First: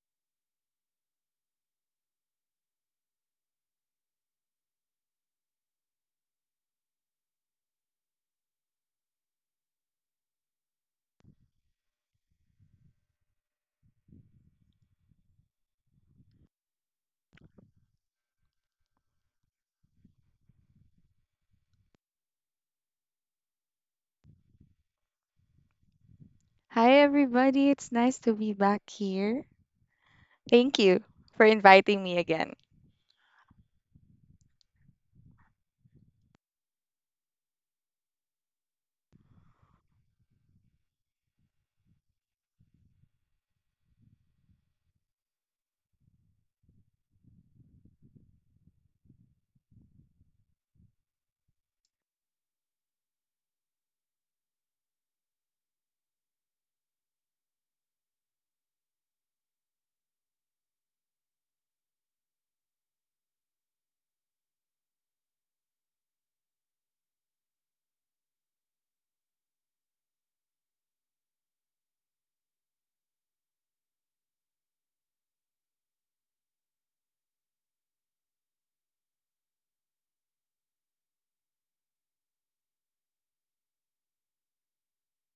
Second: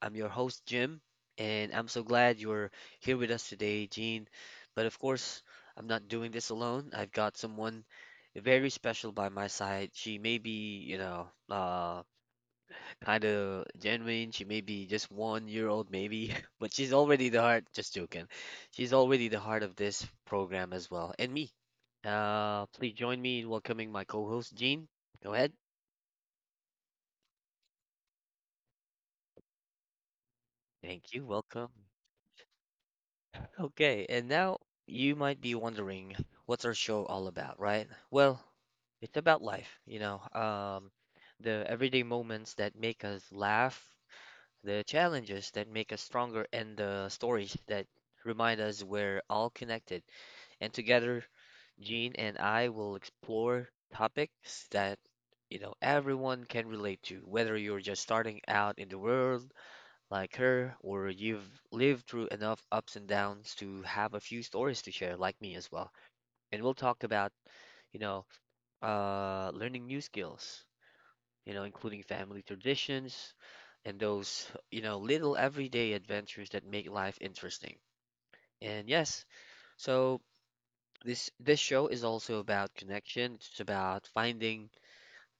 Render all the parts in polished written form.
I'm your host, Jim, and I'm so glad you're here with us today, Gene. But of course, I'm not doing this alone. I've got someone very special by my side. She may be, kind of genuine. She may be just 1 year old, maybe, but she's already the heart, just joking. She's already the heart of this program as well, and me. Please join me in welcoming my co-host, Gene. Go ahead. Hi, everybody. It's nice to be back here. Thank you Thank you. for Welcome. inviting me again. Okay, and now you might be wondering, what's our show all about, right? Well, it's about life, the everyday moments that make us laugh, the challenges that make us stronger, and the stories that remind us we're all connected. And together, Jean and I will explore topics that, everyone can relate to, whether you're just starting out in the world like her, or you've lived through enough ups and downs to have a few stories to share, like me as well. And we'll talk about, you know, learning new skills, including family traditions and those, little everyday adventures that make life interesting. And yes, so this show is also about connection. It's about finding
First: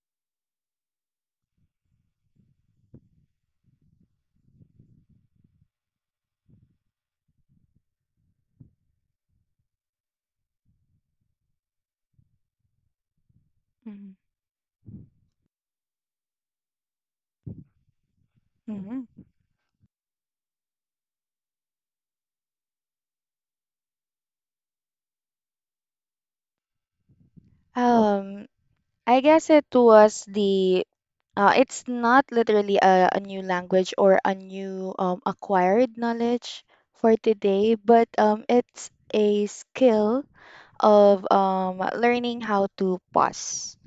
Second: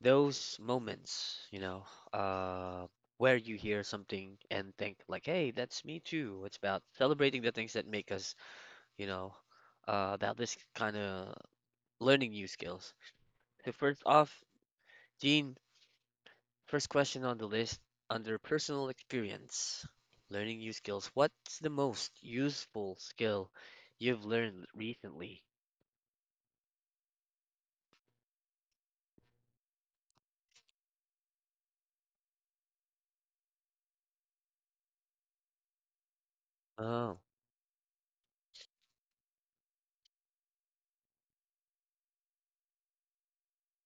those moments, uh, where you hear something and think like, "Hey, that's me too." It's about celebrating the things that make us, you know, about this kind of learning new skills. So first Mhm. off, Gene, first question on the list under personal Hmm. experience, learning new skills. What's the most useful skill you've learned recently? Um, I guess it was the it's not literally a new language or a new acquired knowledge for Oh, today, but it's a skill of learning how to pause.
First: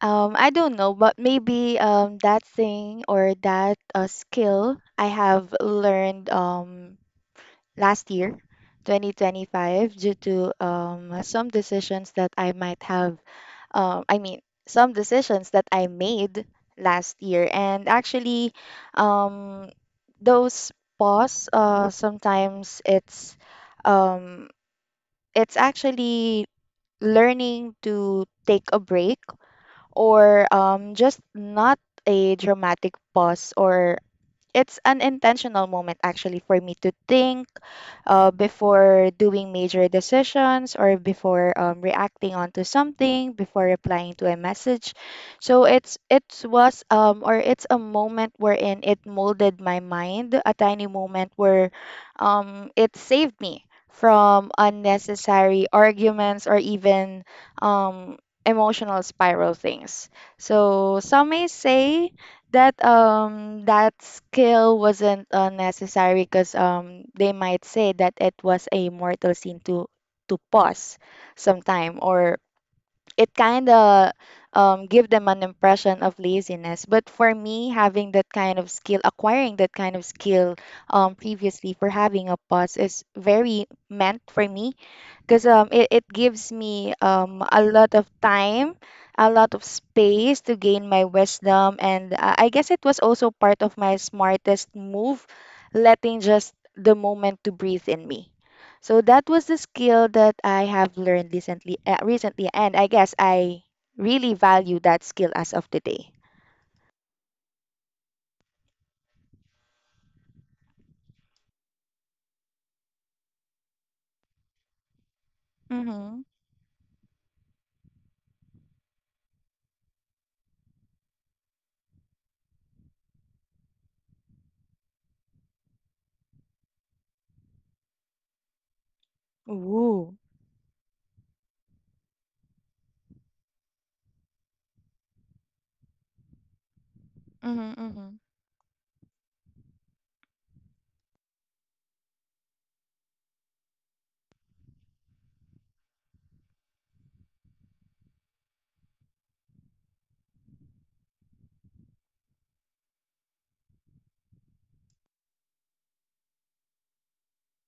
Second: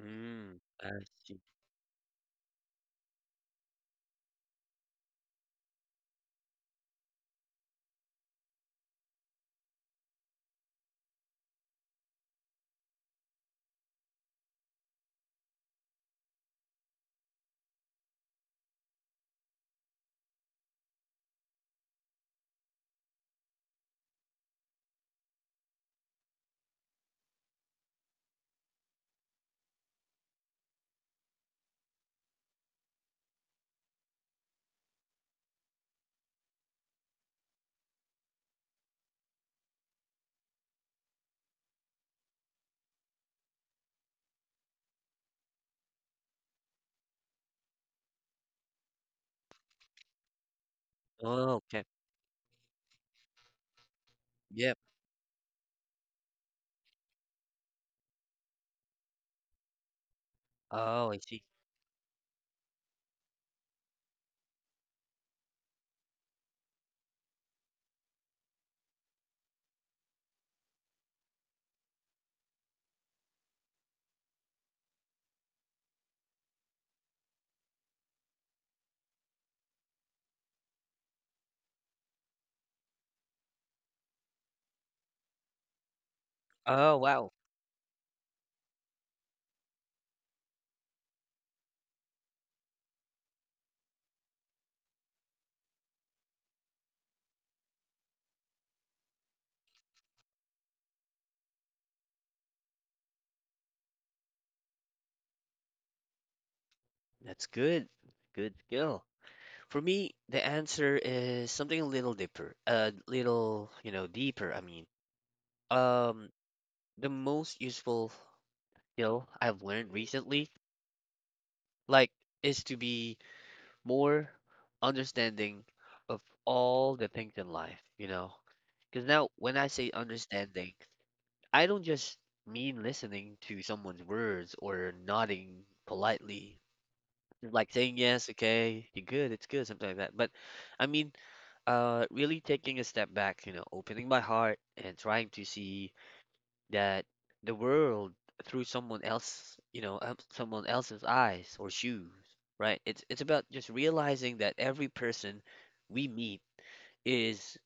I don't know, I but see. maybe that thing or that skill I have learned last year, 2025, due to some decisions that I might have, I mean, some decisions that I made last year. And actually, um, those pause, sometimes um, it's actually learning to take a break or just not a dramatic pause or it's an intentional moment actually for me to think before doing major decisions or before reacting onto something, before replying to a message. So it's a moment wherein it molded my mind, a tiny moment Oh, where okay. It saved me from Yep. unnecessary arguments or even um emotional spiral things. So Oh, I some see. may say that that skill wasn't necessary because they might say that it was a mortal sin to pause sometime or it kind of give them an impression of laziness. But for me, having that kind of skill, acquiring that kind of skill previously, for having a pause is very meant for me because it gives me Oh, wow. A lot of time, a lot of space to gain my wisdom. And I guess it was also part of my smartest move, letting just the moment to breathe in me. So that was the skill that I have learned recently, and I guess I really value that skill as of today. That's good. Good skill. For me, the answer is something a little deeper. A little, deeper, I mean. Mm-hmm. Um, the most useful skill I've learned recently, like, is to be more understanding of all the things in life, you know? Because now, when I say Ooh. understanding, I don't just mean listening to someone's words or nodding politely, Mm-hmm, like saying mm-hmm. yes, okay, you're good, it's good, something like that. But I mean, really taking a step back, you know, opening my heart and trying to see that the world through someone else, someone else's eyes or shoes, right? It's about just realizing that every person we meet is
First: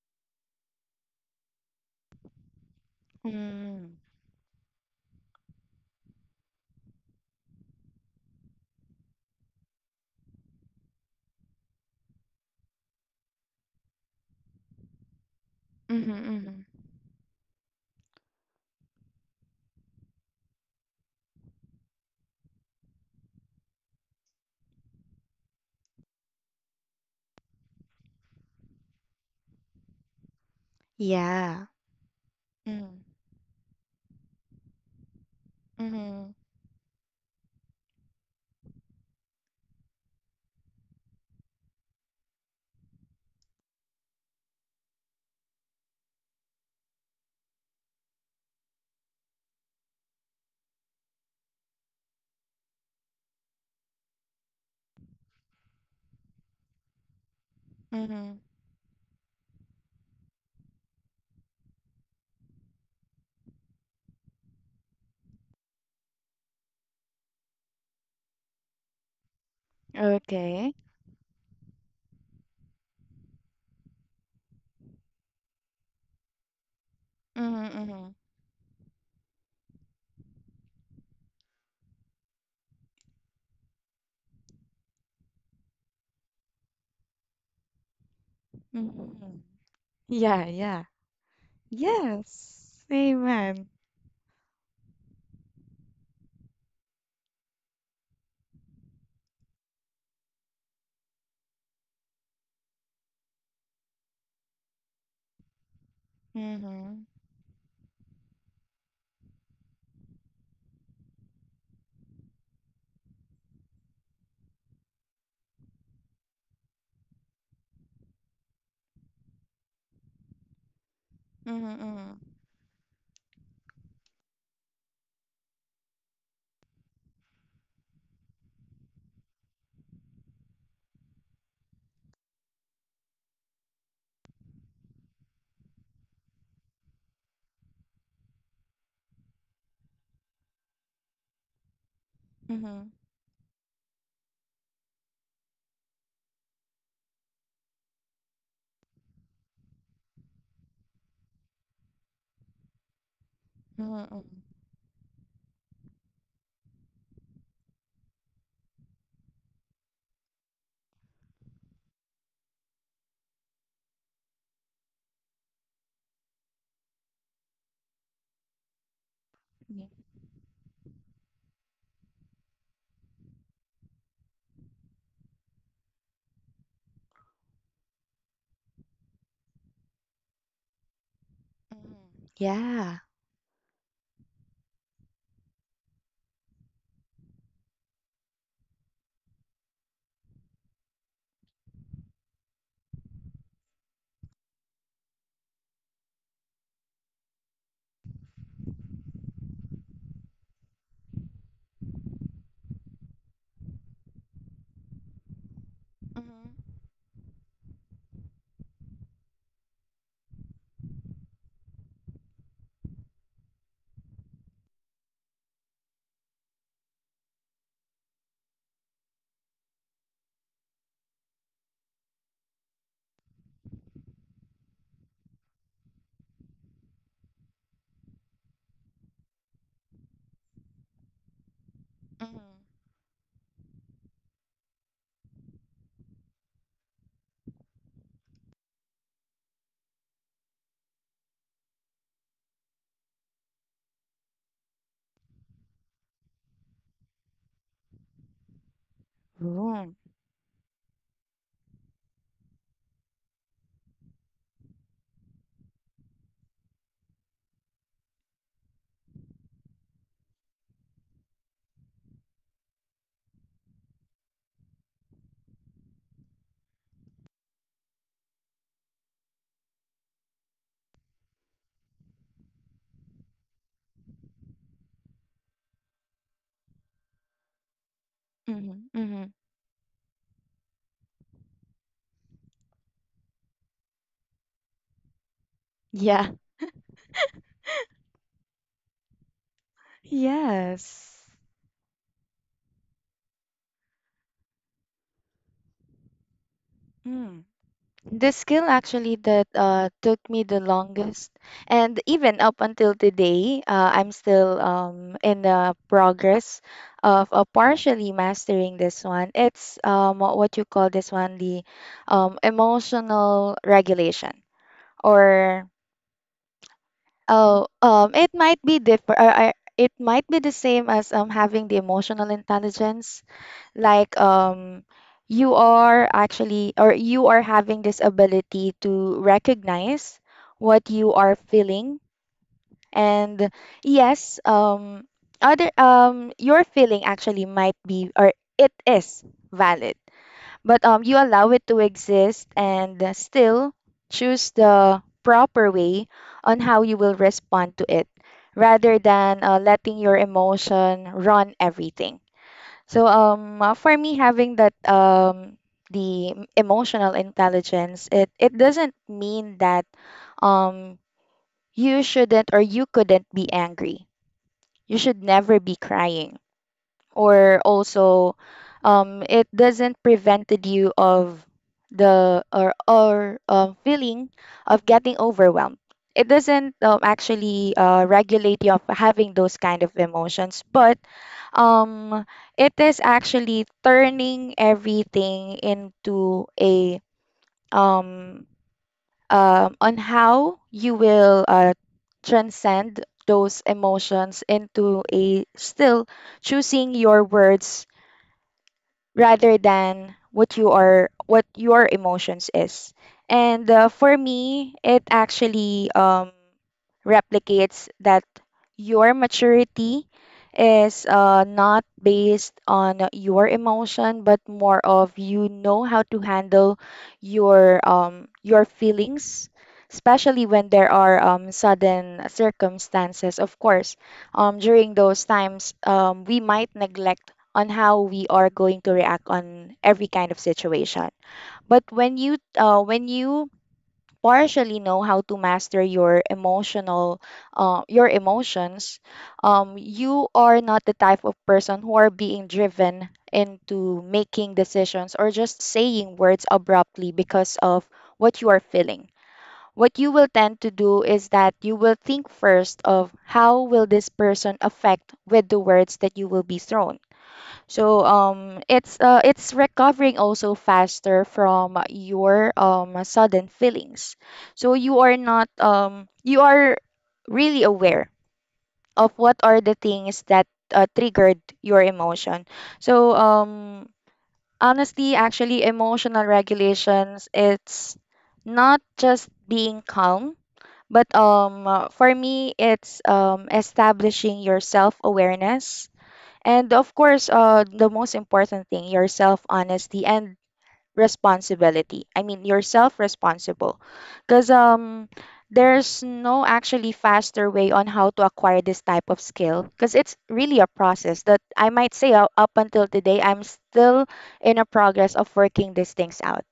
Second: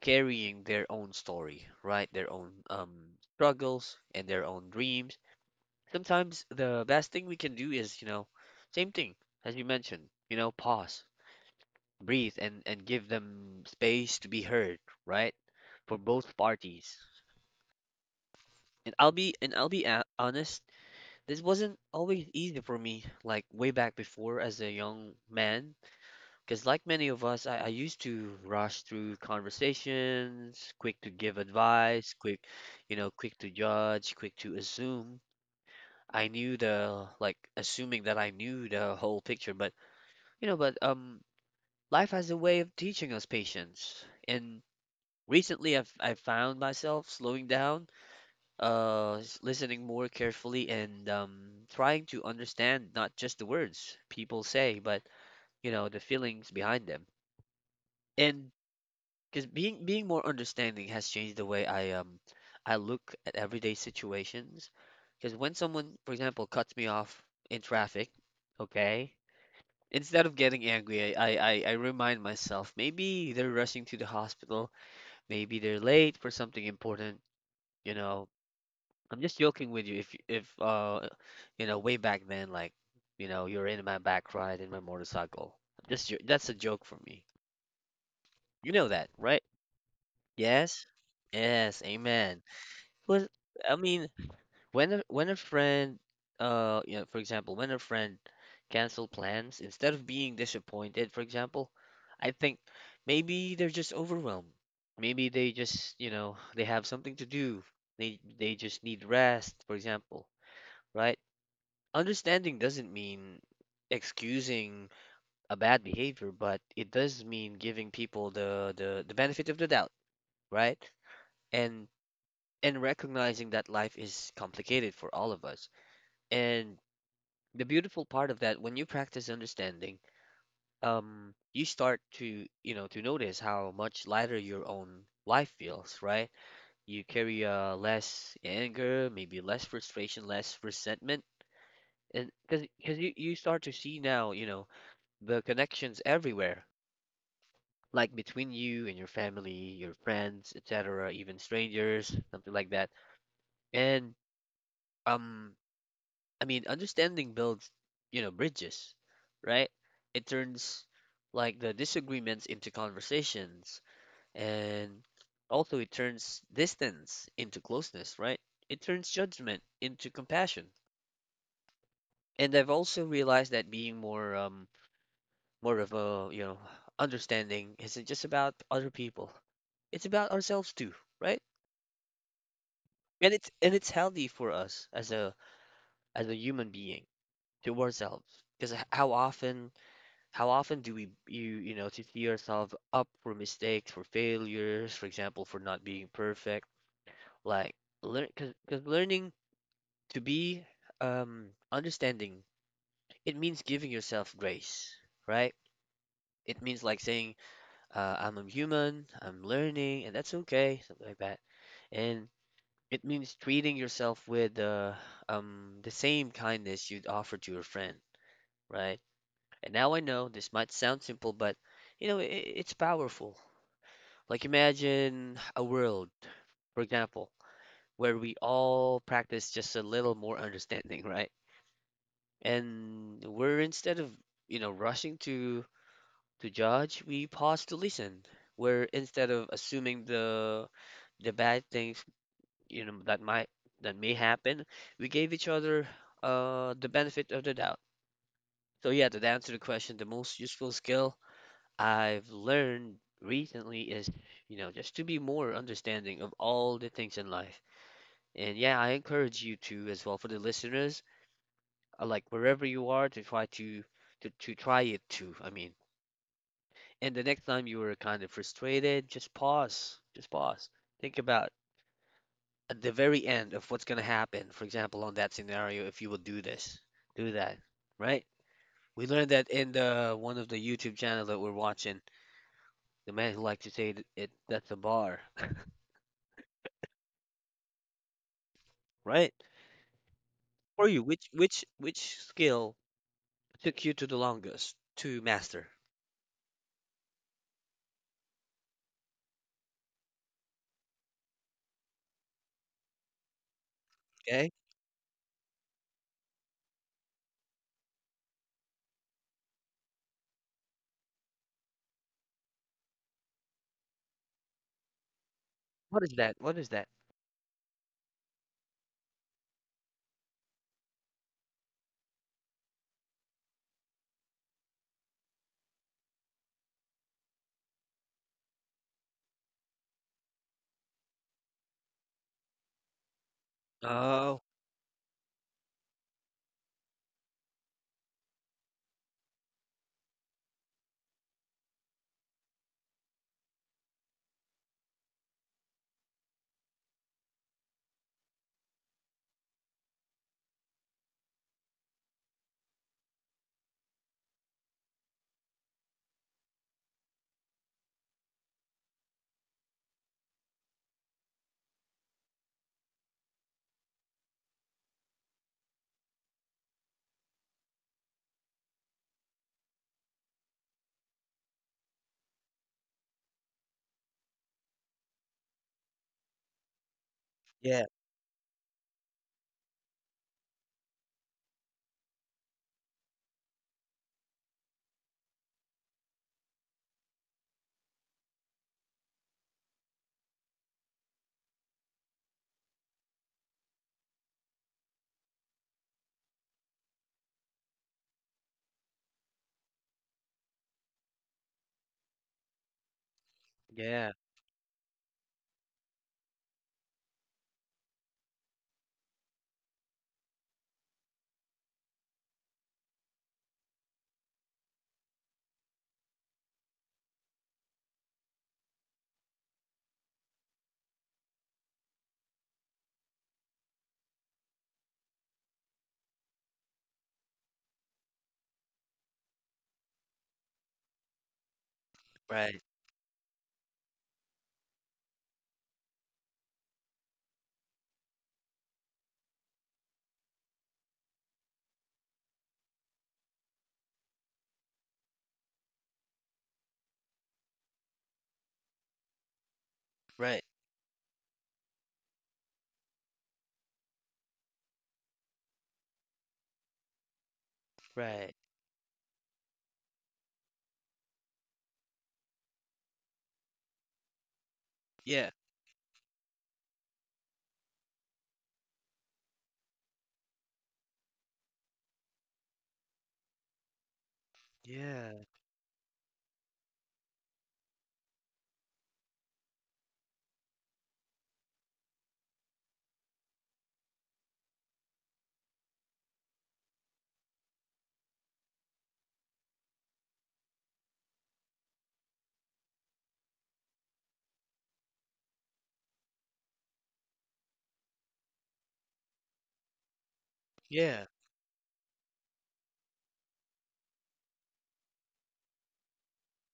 carrying their own story, right? Their own Mm. struggles and their own dreams. Sometimes the best thing we can do is, you know, same thing as you mentioned, you know, pause, breathe, and give them space to be heard, right? For Mm-hmm, both mm-hmm. parties. And I'll be honest, this wasn't always easy for me, like way back before as a young man, because like many of us, I used to rush through conversations, quick to give Yeah. advice, quick, you know, quick to judge, quick to assume. I Mm-hmm, knew the like assuming that I knew the whole picture, but you know, but life has a way of teaching us patience. And recently, I've found myself slowing down, listening more carefully, and trying to understand not just the words people say, but you know, the feelings behind them. mm-hmm. And because being more understanding has changed the way I look at everyday situations. Because when someone, for example, cuts me off in traffic, okay, instead of getting Okay. angry, I remind myself maybe they're rushing to the hospital, maybe they're late for something important. Mhm, You mhm, know, I'm just joking with you. If you know, way back then, like, you know, you're in my back ride in my motorcycle. I'm just that's a joke for me. You know that, right? mhm. Yeah, Yes, yeah. yes, amen. Yes. Well, Amen. I mean, when a friend, you know, for example, when a friend cancel plans, instead of being disappointed, for example, I think maybe they're just overwhelmed. Maybe they just, you know, they have Mhm, something to do. They just need rest, for example, right? Understanding doesn't mean excusing a bad behavior, but it does mean giving people the benefit of the doubt, right? mhm, And mhm, and recognizing that life is complicated for all of us. And the beautiful part of that, when you practice understanding, you start to, you know, to notice how much lighter your own life feels, right? You carry less anger, maybe less frustration, less resentment, and because mhm, because you start to see now, you know, the connections everywhere, like between you and your family, your friends, etc., even strangers, something like that. And mhm, um, I mean, understanding builds, you know, bridges, right? It turns like the disagreements into conversations, and also it turns distance into closeness, right? It turns judgment mhm. into compassion. And I've also realized that being more of a, you know, understanding isn't just about other people. It's about ourselves too, right? Yeah. And it's healthy for us as a human being to ourselves. Because how often do we, you know, to see ourselves up for mistakes, for failures, for example, for not being perfect. Like learn learning to be understanding, it means giving yourself grace, right? Mhm, yeah, It mhm, means like saying I'm a human, I'm learning, and that's okay, something like that. And it means treating yourself with the same kindness you'd offer to your friend, right? And now I know this might sound simple, but you know, I it's powerful. Like imagine a world, for example, where we all practice just a little more understanding, right? mhm. And we're instead of, you know, rushing to judge, we pause to listen. Where instead of assuming the bad things you know that might that may happen, we gave each other the benefit of the doubt. So yeah, to answer the question, Ooh. the most useful skill I've learned recently is, you know, just to be more understanding of all the things in life. And yeah, I encourage you to as well. For the listeners, like wherever you are, to try to try it too, I mean. And the next time you are kind of frustrated, just pause, just pause, think about at the very end of what's going to happen. For example, on that scenario, if you will do this, do that, right? Mhm, We learned mhm. that in the one of the YouTube channel that we're watching, the man who likes to say it, that's a bar, Yeah. right? For you, which Yes. which which skill took you to the longest to master? Mm. The skill actually that took me the longest, and even up until today, I'm Okay, still in the progress of partially mastering this one. It's What you call this one, the emotional regulation, or what is that? What is that? oh, it might be different. It might be the same as having the emotional intelligence. Like, you are actually, or you are having this ability to recognize what you are feeling. And Oh, yes, other, your feeling actually might be, or it is valid, but you allow it to exist and still choose the proper way on how you will respond to it, rather than letting your emotion run everything. So for me, having that emotional intelligence, it doesn't mean that um you shouldn't or you couldn't be angry. You should never be crying, or also it doesn't prevented you of the or feeling of getting overwhelmed. It doesn't actually yeah, regulate you of having those kind of emotions, but um, it is actually turning everything into a um, on how you will transcend those emotions into a still choosing your words rather than what your emotions is. And yeah, for me, it actually replicates that your maturity is not based on your emotion, but more of, you know, how to handle your feelings, especially when there are sudden circumstances. Of course, during those times, we might neglect on how we are going to react on every kind of situation. But right, when you partially know how to master your emotional your emotions, you are not the type of person who are being driven into making decisions or just saying words abruptly because of what you are feeling. What you will right, tend to do is that you will think first of how will this person affect with the words that you will be thrown. So right, it's recovering also faster from your sudden feelings. So you are yeah, not you are really aware of what are the things that triggered your emotion. So honestly, yeah, actually, emotional regulations, it's not just being calm, but for me, it's establishing your self awareness and, of course, the most important thing, your self honesty and responsibility. I mean, you're self responsible. Because there's no actually faster way on how to acquire this type of skill. Because it's really a yeah, process that I might say, up until today, I'm still in a progress of working these things out.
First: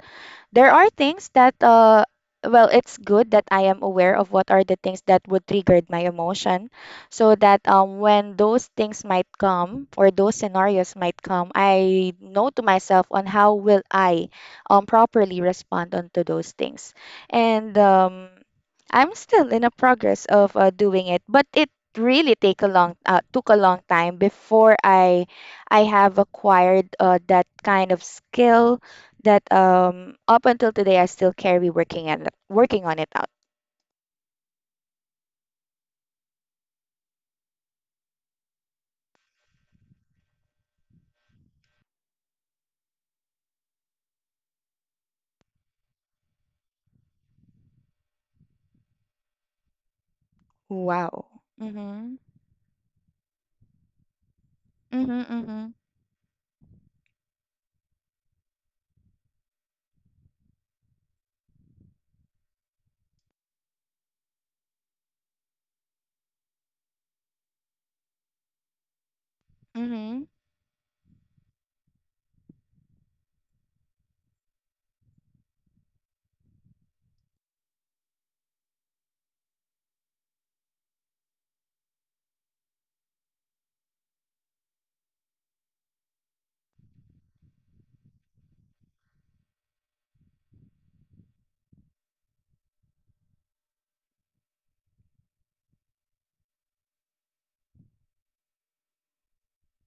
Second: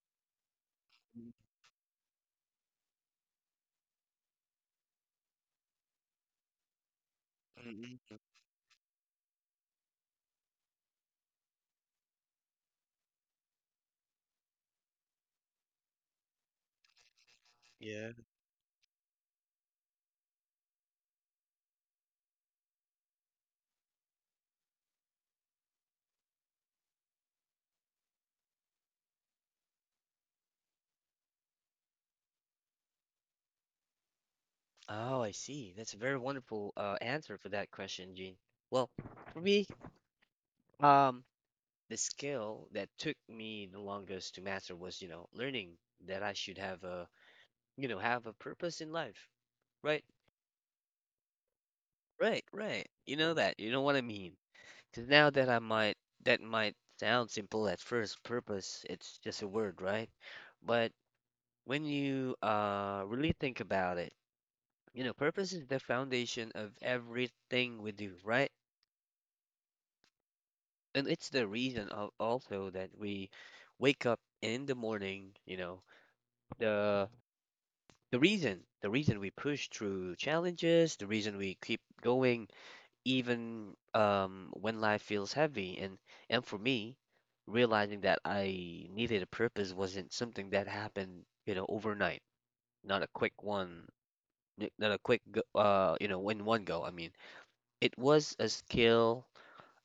There are things mm, that, well, it's good that I am aware of what are the things that would trigger my emotion, so that mm, mm, when those things might come or those scenarios might come, I know to myself on how will I properly respond onto those things. And yeah. I'm still in a progress of doing it, but it really take a long took a long time before I have acquired that kind of skill that up until today I still carry working and working on it out. Oh, I see. That's a very wonderful answer for that question, Gene. Well, for me, um, the skill that took me the longest to master was, you know, learning that I should have a, you know, have a purpose in life. Right, Wow. Mm-hmm. right, right. You know that. You know what I mean. Because Mm-hmm. now that I Mm-hmm. might, that might sound simple at first, purpose, it's just a word, right? But when you really think about it, you know, purpose is the foundation of everything we do, right? Mm-hmm. And it's the reason al- also that we wake up in the morning, you know, the the reason we push through challenges, the reason we keep going, even when life feels heavy. And for me, realizing that I needed a purpose wasn't something that happened, you know, overnight. Not a quick one, not a quick go, you know, in one go, I mean. It was a skill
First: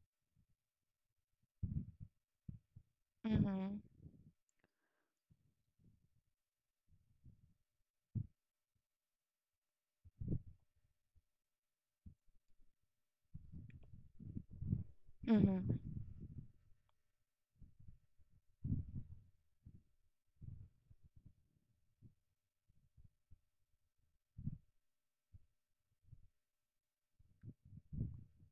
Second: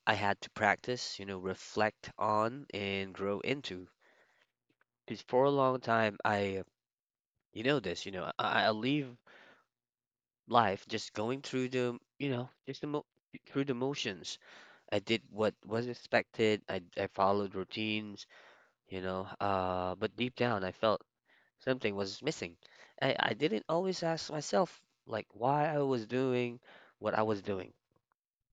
I had to practice, you know, reflect on and grow Mm-hmm. into. Because for a long time, I, you know this, you know, I live life just going through the, you know, just the mo through the motions. I did what was Mm-hmm. expected. I followed routines, you know, but deep down, I felt something was missing. I didn't always ask myself like why I was doing what I was doing,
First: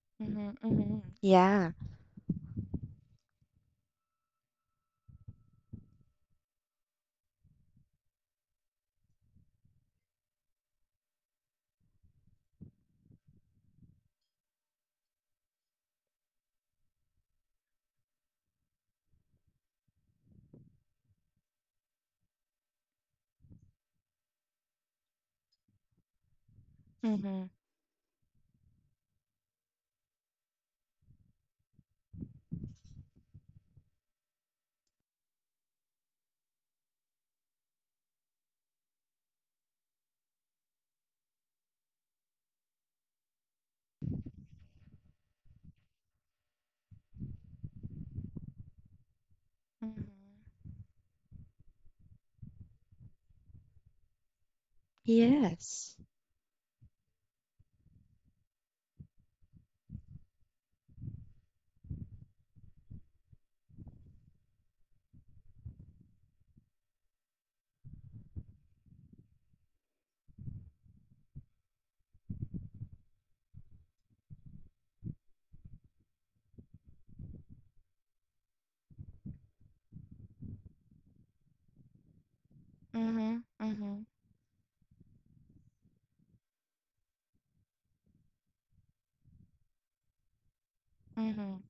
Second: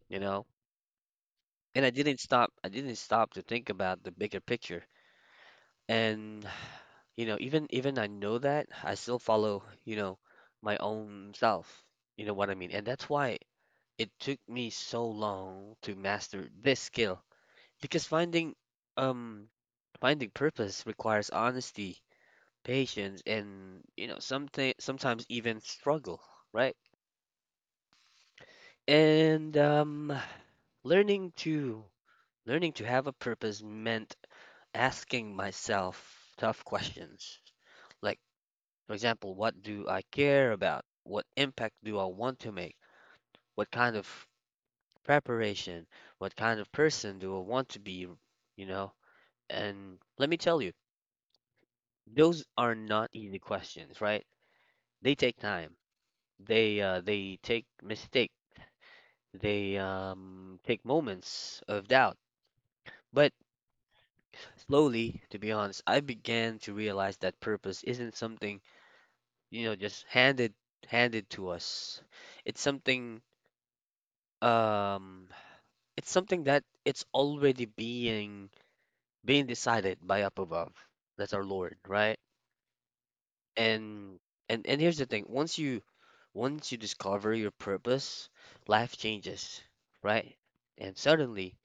you know, Mm-hmm. Hmm. Yeah. and I didn't stop. I didn't stop to think about the bigger picture. And you know, even I know that, I still follow, you know, my own self. You know what I mean? And that's why it took me so long to master this skill because um finding purpose requires honesty, patience, and you know, something sometimes even struggle, right? Mm-hmm. And learning to learning to have a purpose meant asking myself tough questions. Like, for example, what do I care about? What impact do I want to make? What kind of preparation? What kind of person do I want to be? You know? And Mm-hmm. let me tell you, those are not easy questions, right? They take time. Yes. They take mistake. They take moments of doubt. But slowly, to be honest, I began to realize that purpose isn't something, you know, just handed to us. It's something um it's something that it's already being decided by up above. That's our Lord, right? Mm-hmm. Mm-hmm. Yes. And and here's the thing, once you discover your purpose, life changes, right? And suddenly Hmm.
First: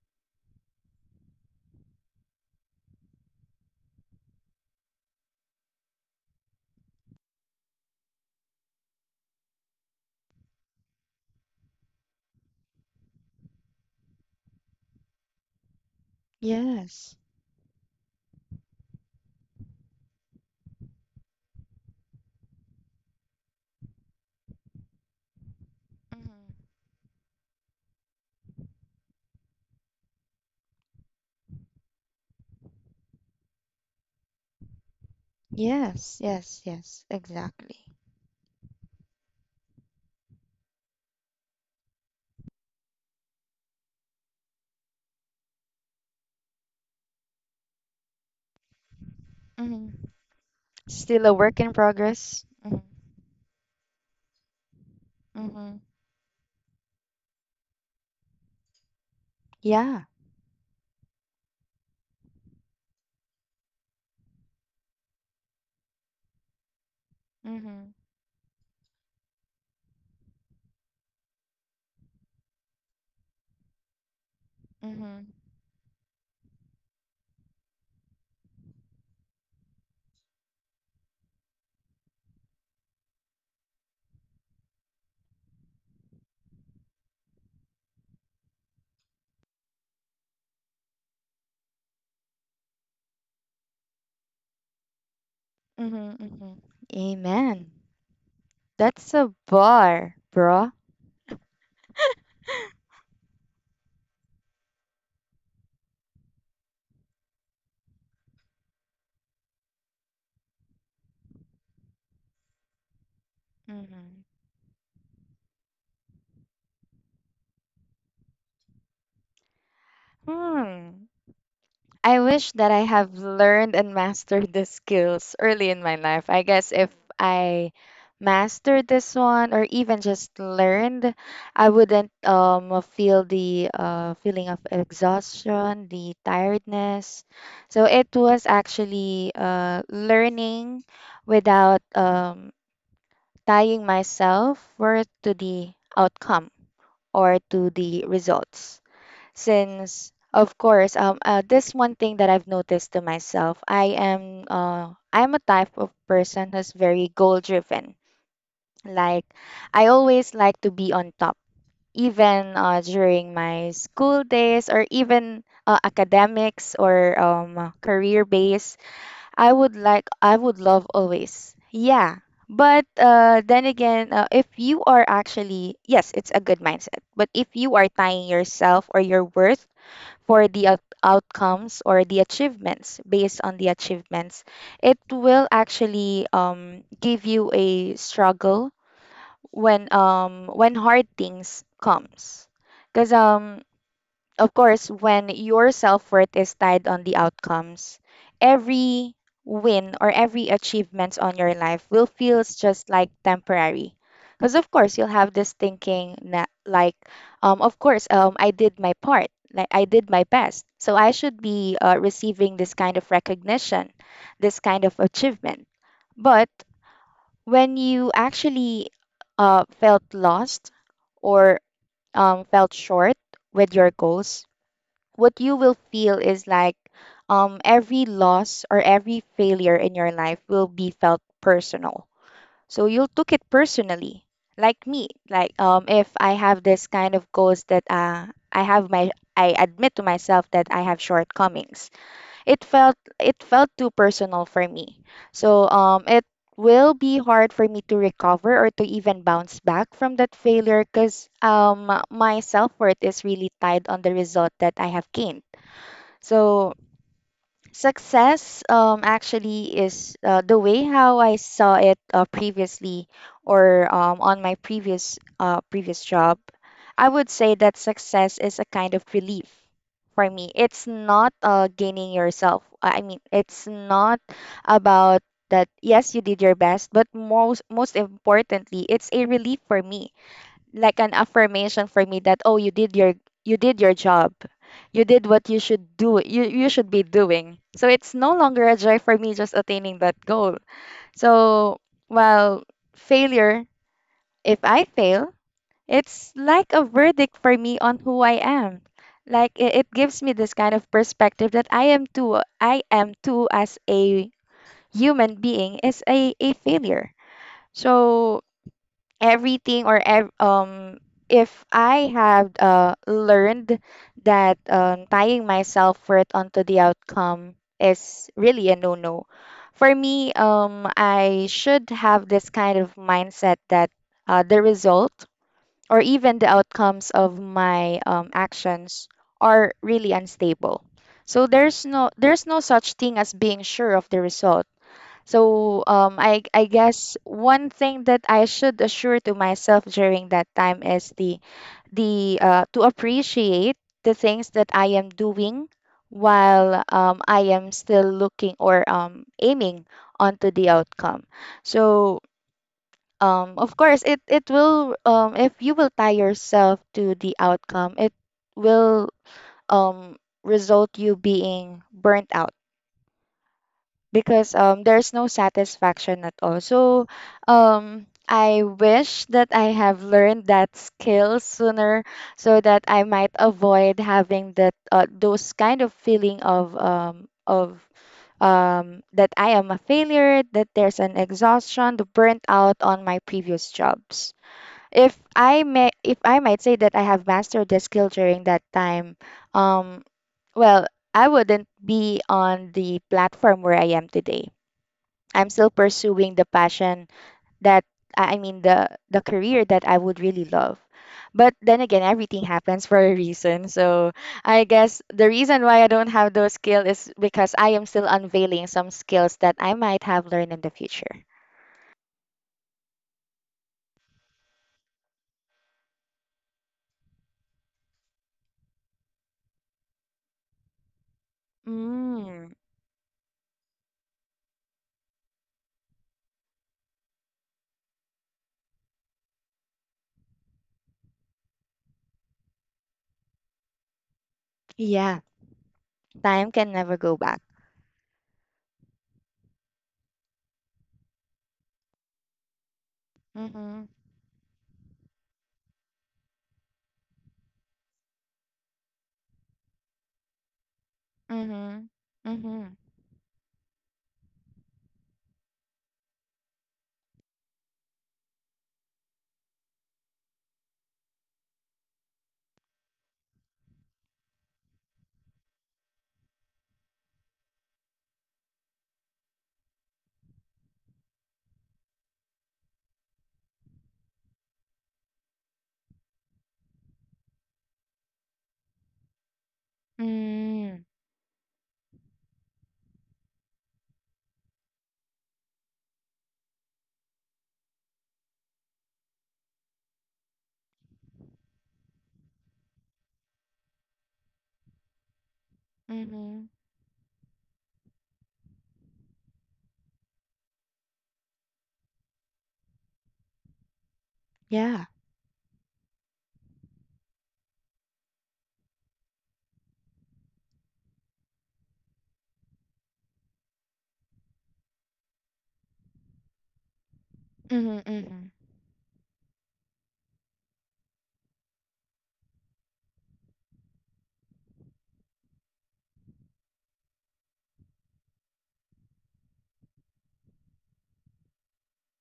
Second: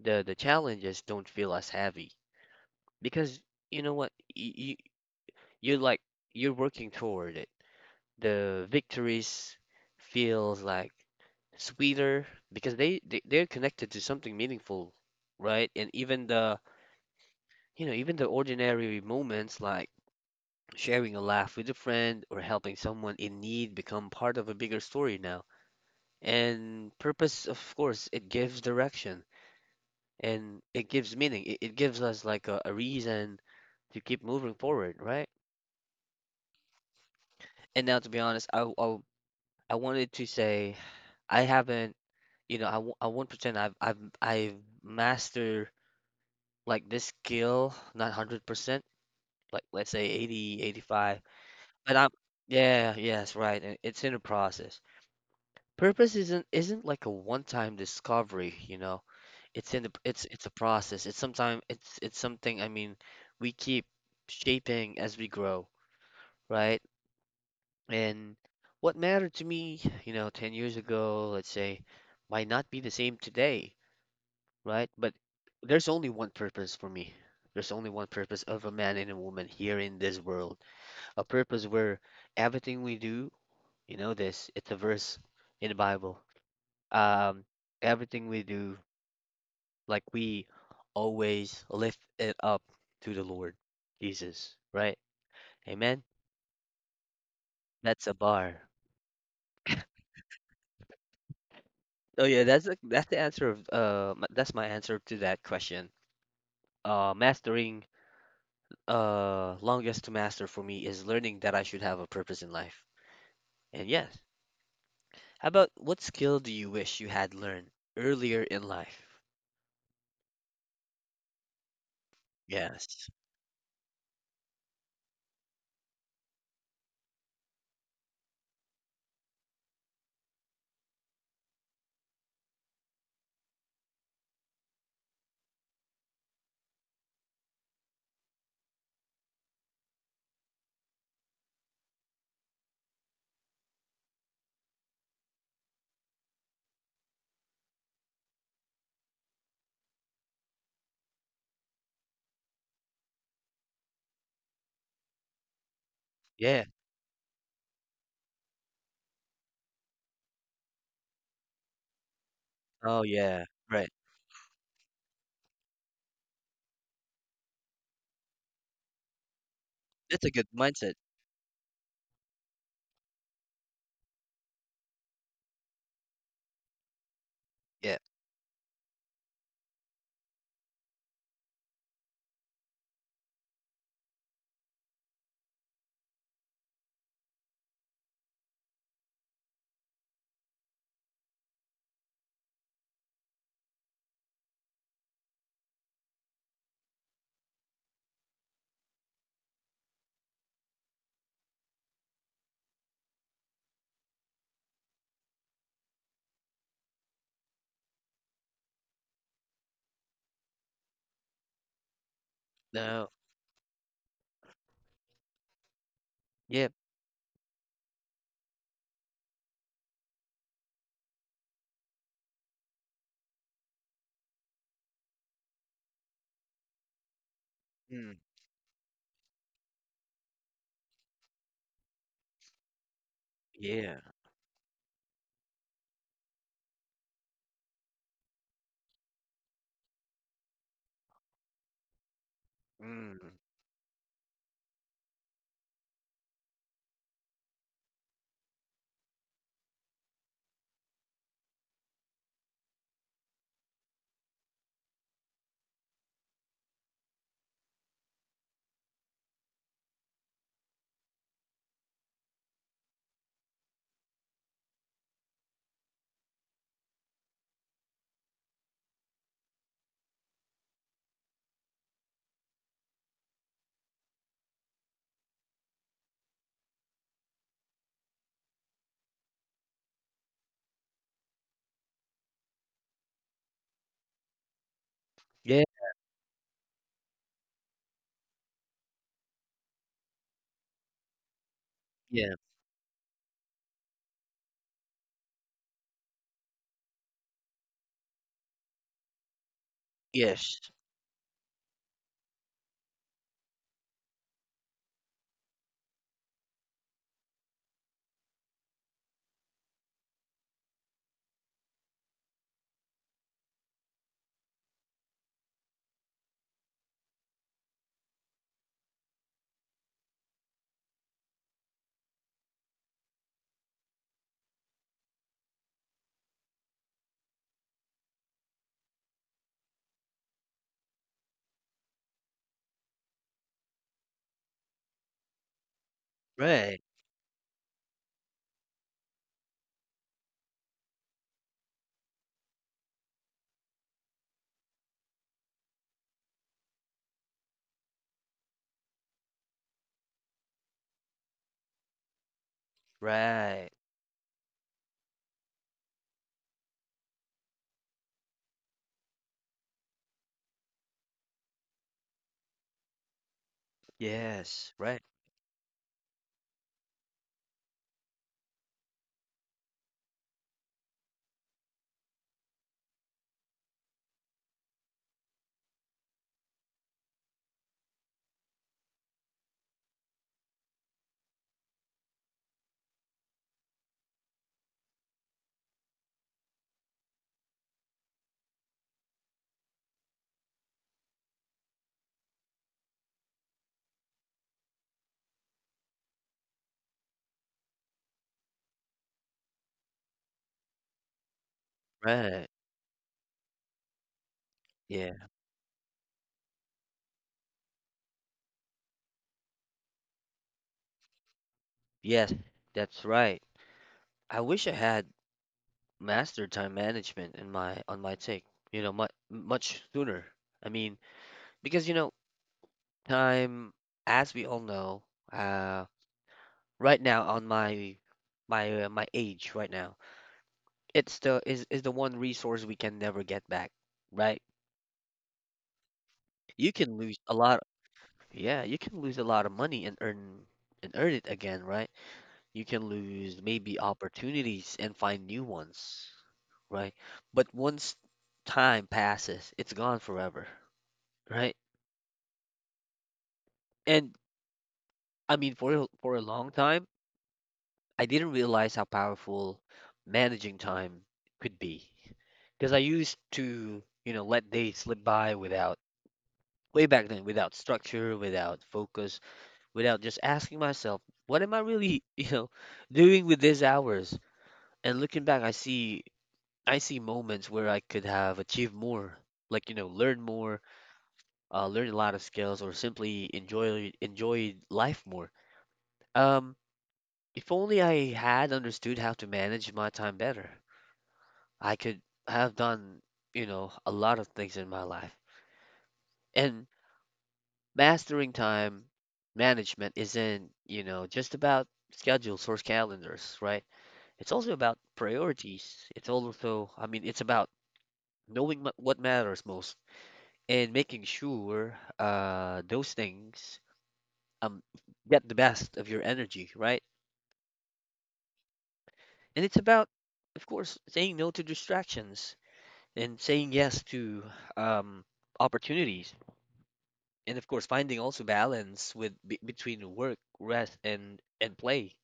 the challenges don't feel as heavy because you know what? You're like you're working toward it. The victories feels like sweeter because they're connected to something meaningful, right? And even the Yes. you know, even the ordinary moments like sharing a laugh with a friend or helping someone in need become part of a bigger story now. Mhm. And purpose, of course, it gives direction and it gives meaning. It gives us like a reason to keep moving forward, right? Yes. Yes. Yes. Exactly. And now, to be honest, I wanted to say I haven't, I won't pretend I've mastered like this skill, not 100%, like let's Mm-hmm. say 80. But Still a work in I'm progress. Mm-hmm. yeah, yes, right, and it's in a process. Mm-hmm. Purpose isn't like a one-time discovery, you know. It's in the Yeah. It's a process. It's sometime it's something, I mean, we keep shaping as we grow, right? Mm-hmm. And what mattered to me, you know, 10 years ago, let's say, might not be the same today, right? But Mm-hmm. there's only one purpose for me. There's only one purpose of a man and a woman here in this world. A purpose where everything we do. You know this. It's a verse in the Bible. Um, everything we do, like we always lift it up to the Lord Jesus, right? Amen. Mm-hmm. Mm-hmm. Amen. That's a bar. That's a bar, bro. Oh yeah, that's the answer of that's my answer to that question. Mastering longest to master for me is learning that I should have a purpose in life. And yes, Mhm. how about what skill do you wish you had learned earlier in life? Hmm. I wish that I Yes. have learned and mastered the skills early in my life. I guess if I mastered this one or even just learned, I wouldn't feel the feeling of exhaustion, the tiredness. So it was actually learning without tying myself worth to the outcome or to the results. Since, of course, this one thing that I've noticed to myself, I'm a type of person Yeah. who's very goal driven. Like, I always like to be on top, even Oh during yeah. my Right. school days, or even academics, or career base. That's a I good would love mindset. always, yeah. But then again, if you are actually, yes, it's a good mindset. But if you are Yeah. tying yourself or your worth for the outcomes or the achievements based on the achievements, it will actually give you a struggle when hard things comes, because of course, when your self worth is tied on the outcomes, every win or every achievements on your life will feel just like temporary. Because, of course, you'll have this thinking like, of course, I did my part, like I did my best, so I should be receiving this kind No. of recognition, this kind of achievement. But Yep. when you actually felt lost or felt short with your goals, what you will feel is like every Mm. loss or every failure in your life will be felt personal. So you'll took it Yeah. personally, like me. Like, if I have this kind of goals that I have my I admit to myself that I have shortcomings. Mm. It felt too personal for me. So it will be hard for me to recover or to even bounce back from that failure, because my self worth is really tied on the result that I have gained. So success, actually, is the way how I saw it previously, or on my previous job. I would say that success is a kind of relief for me. It's not gaining yourself. I mean, it's not about that. Yes, you did your best, but most importantly, it's a relief for me, like an affirmation for me that, oh, you did your job, you did what Yeah. You should be doing. So it's no longer a joy for me just attaining that goal. So, Yeah. while failure, if I fail, it's like a verdict for me on who I am. Like it gives me this Yes. kind of perspective that I am too, as a human being, is a failure. So everything, or if I have learned that tying my self-worth onto the outcome is really a no-no. For me, I should have this kind of mindset that the result or even the outcomes of my actions are really unstable. So there's no such thing as being sure of the result. So I Right. guess one thing that I should assure to myself during that time is the, to appreciate the things that I am doing while I am still looking or aiming onto the outcome. So Right. of course it will if you will tie yourself to the outcome, it will um, result you being burnt out because Yes. Right. there's no satisfaction at all. So I wish that I have learned that skill sooner so that I might avoid having that those kind of feeling of that I am a failure, that there's an exhaustion, the burnt out on my previous jobs. If I might say that I have mastered the skill during that time, um well, I wouldn't be on the platform where I am today. I'm still pursuing the passion that I mean the career that I would really love. But then again, Right. everything happens for a reason. So I guess Yeah. the reason why I don't have those skills is because I am still unveiling some skills that I might have learned in the future. Yes. That's right. I wish I had mastered time management in my on my take. You know, much much sooner. I mean, because you know, Mm. time, as we all know, uh, right now on my age right now, it's the is the one resource we can never get back, right? Yeah, time You can can never lose go a back. lot. Yeah, you can lose a lot of money and earn it again, right? You can lose maybe Mhm. opportunities and find new ones, right? But once time passes, it's gone forever, right? Mhm. Mhm. And I mean, for for a long time, I didn't realize how powerful managing time could be, because I used to, you know, let days slip by without way back then, without structure, without focus, without just asking myself, what am I really, you know, doing with these hours? And looking back, I see moments where I could have achieved more, like, you know, learn more, Mm. Learn a lot of skills, or simply enjoy life more. Um, if only I had understood how to manage my time better, I could have done, you know, a lot of things in my life. Mhm. And mastering time management isn't, you know, just about schedules or calendars, right? It's also about Yeah. priorities. It's also, I mean, it's about knowing what matters most and making sure those things um, get the best of your energy, right? Mhm. Mhm. And it's about, of course, saying no to distractions and saying yes to um, opportunities. And of course, finding also balance with be between work, rest, and play.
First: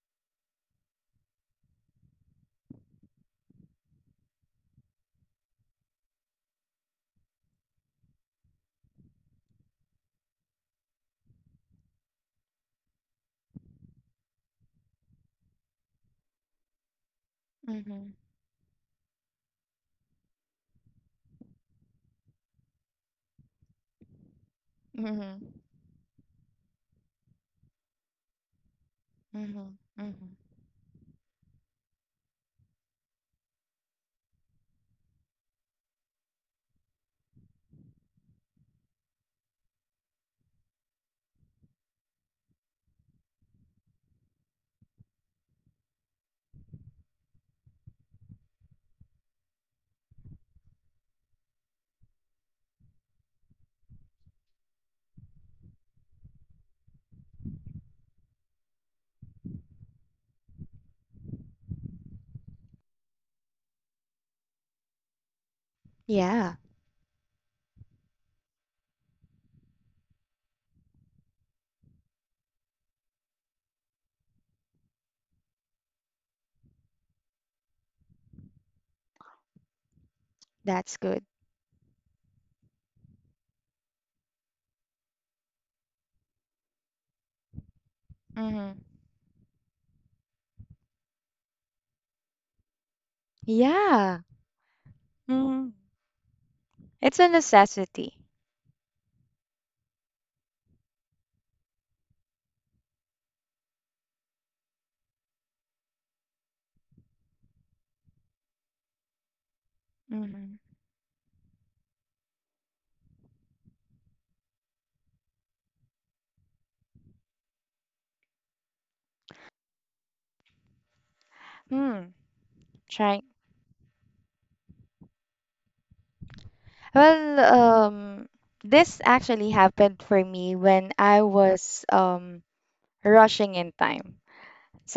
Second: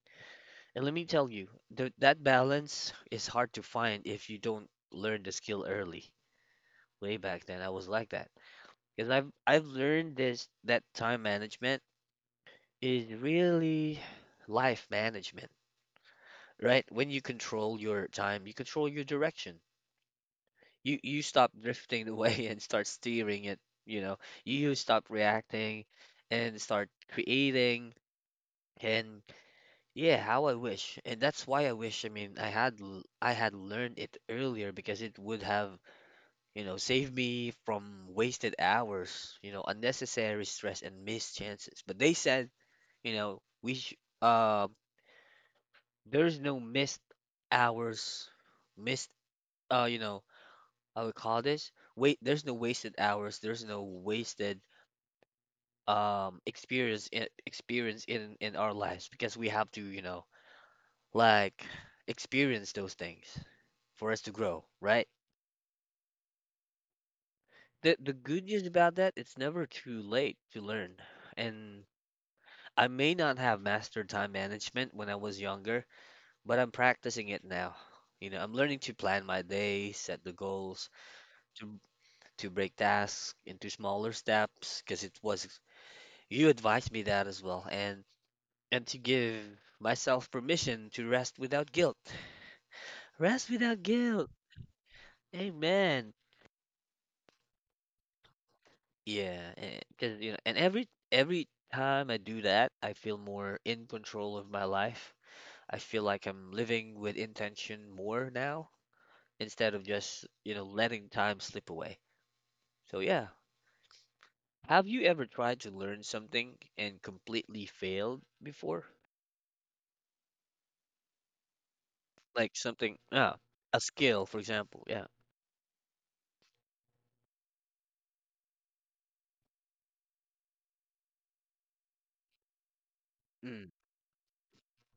And let me tell you, th that balance is hard to find if you don't learn the skill early. Way back then I was like that because I've learned this that time management is really life management, right? When you control your Mhm. time, you control your direction. You stop drifting away and start steering it, you know. You stop Mhm. reacting and start creating. And Mhm. yeah, Mhm. how I wish, and that's why I wish, I mean, I had I had learned it earlier because it would have, you know, save me from wasted hours, you know, unnecessary stress and missed chances. But they said, you know, we sh uh, there's no missed hours, missed you know, I would call this wait. There's no wasted hours. There's no wasted experience experience in our lives because we have to, you know, like experience those things for us to grow, right? Yeah, The good news about that, it's never too late to learn, and I may not have mastered time management when I was younger, but I'm practicing it now. You know, I'm learning to plan my day, set the goals, that's good. to to break tasks into smaller steps because it was you advised me that as well, and to give myself permission to rest without guilt. Rest without Yeah. guilt. Mm. Amen. It's a necessity. Yeah, because you know, and every time I do that, I feel more in control of my life. I feel like I'm living with intention more now instead of just, you Mm-hmm. know, letting time slip away. So, yeah. Have you ever tried to learn something and completely failed before? Hmm, Like something, trying. A skill, for example. Yeah. Well, um, this actually happened for me when I was rushing Mm. in time.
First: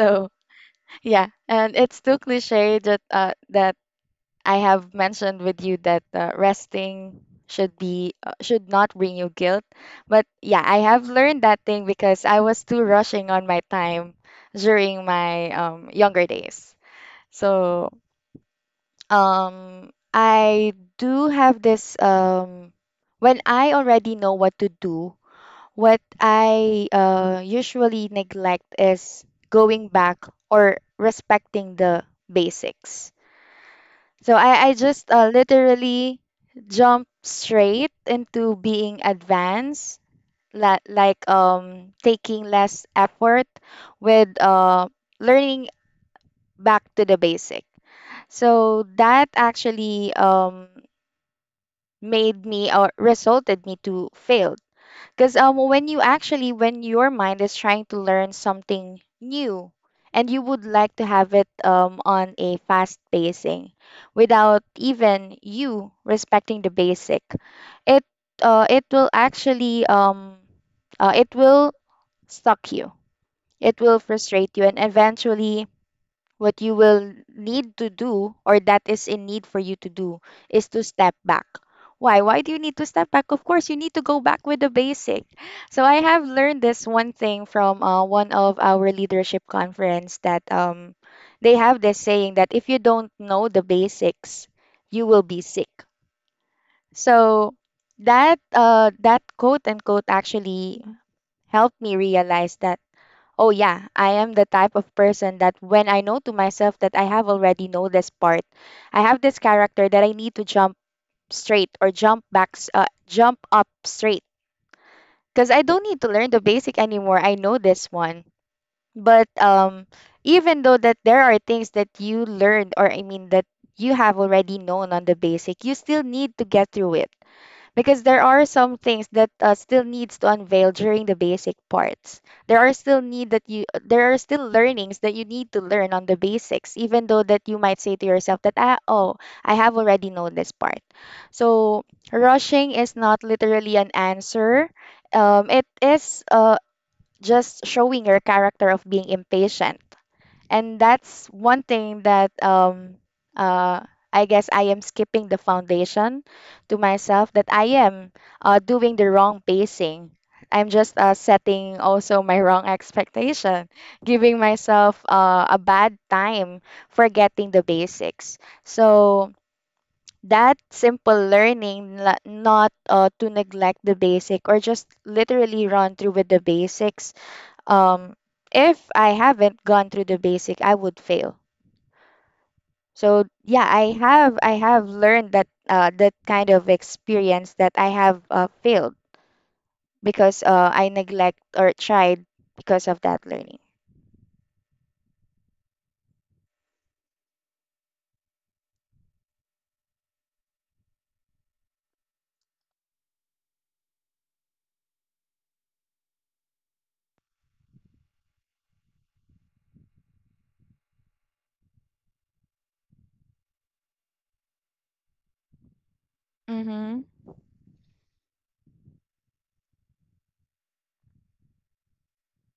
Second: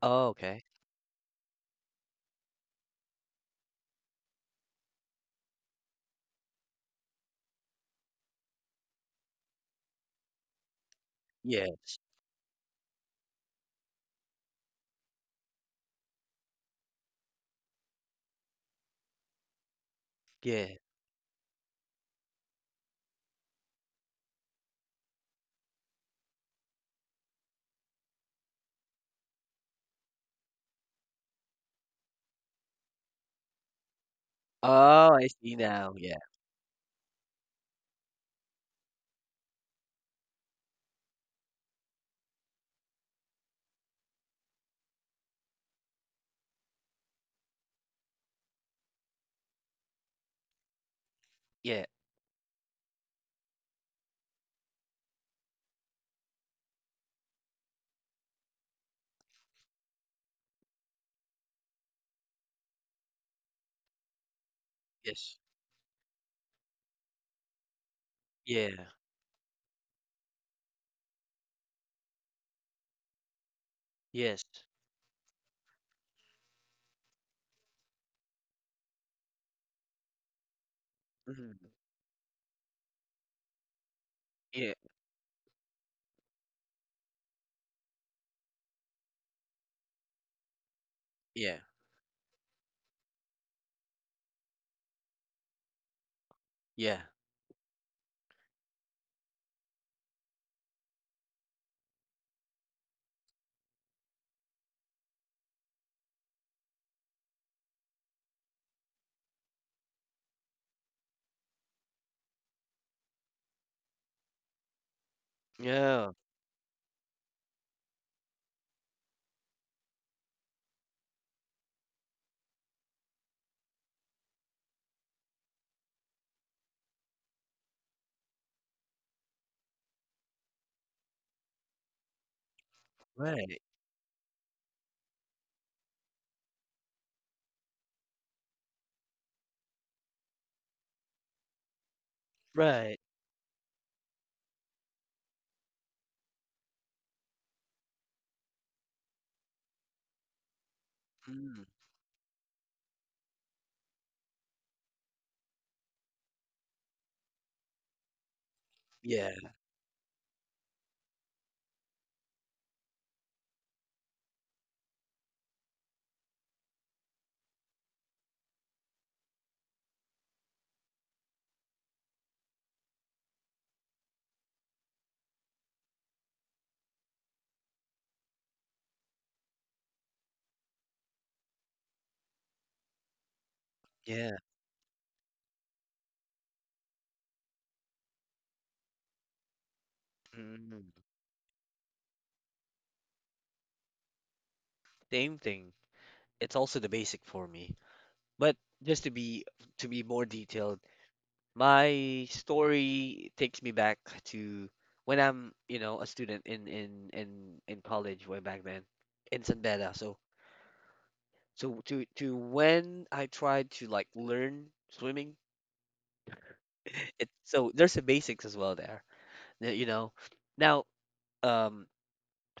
Oh, okay. yeah, and it's too cliche that I have mentioned with you that resting should be should not bring you guilt. But yeah, I have learned that Yeah. thing because I was too rushing on my time during my younger days. So Yeah. I do have this when I already know what to do, what I usually neglect is going back or respecting the basics. So I Oh, just I see now. Yeah. literally jump straight into being advanced, la like taking less effort with learning back to the basic. So that actually Yeah. made me or resulted me to fail. Because when you actually, when your mind is trying to learn something new and you would like to have it on a fast pacing without even Yes. you respecting the basic, it, uh, it Yeah. will actually, um, it will stop you. It will Yes. frustrate you and eventually what you will need to do, or that is in need for you to do, is to step back. Mm. Why? Why do you need to step back? Of course, you need to go back with the Yeah. basic. So I have learned this one thing from one of our leadership conference that they Yeah. have this saying that if you don't know the basics, you will be sick. Yeah. So that quote unquote actually helped me realize that, oh yeah, I am the type of person that when I know to myself that I have already know this part, I have this character that I need to jump straight or jump jump up straight. Cause I don't need to Yeah. learn the basic anymore. I know this one. But even though that there are things that you learned, or I mean that you have already known on the basic, you still need to get through it because there are some things that still needs to unveil during the basic parts. There are still need that Right. you there are still learnings that you need to learn on the basics even though that you might say to yourself that, ah, oh, I have already known this part. So rushing is Right. not literally an answer. It is just showing your character of being impatient, and that's one Mm. thing that I guess I am skipping the foundation to myself that I am doing the Yeah. wrong pacing. I'm just setting also my wrong expectation, giving myself a bad time for getting the basics. So that simple learning, not to neglect the basic or just literally run through with the basics, um if I haven't gone through the basic I would fail. So yeah, Yeah. I have learned that kind of experience that I have failed because Mm. I neglect or tried because of that learning. Same thing. It's also the basic for me. But just to be more detailed, my story takes me back to when I'm, you know, a student in in college way back then in San Beda. So to when I tried to like learn swimming, Mm-hmm. it so there's the basics as well there. You know, now um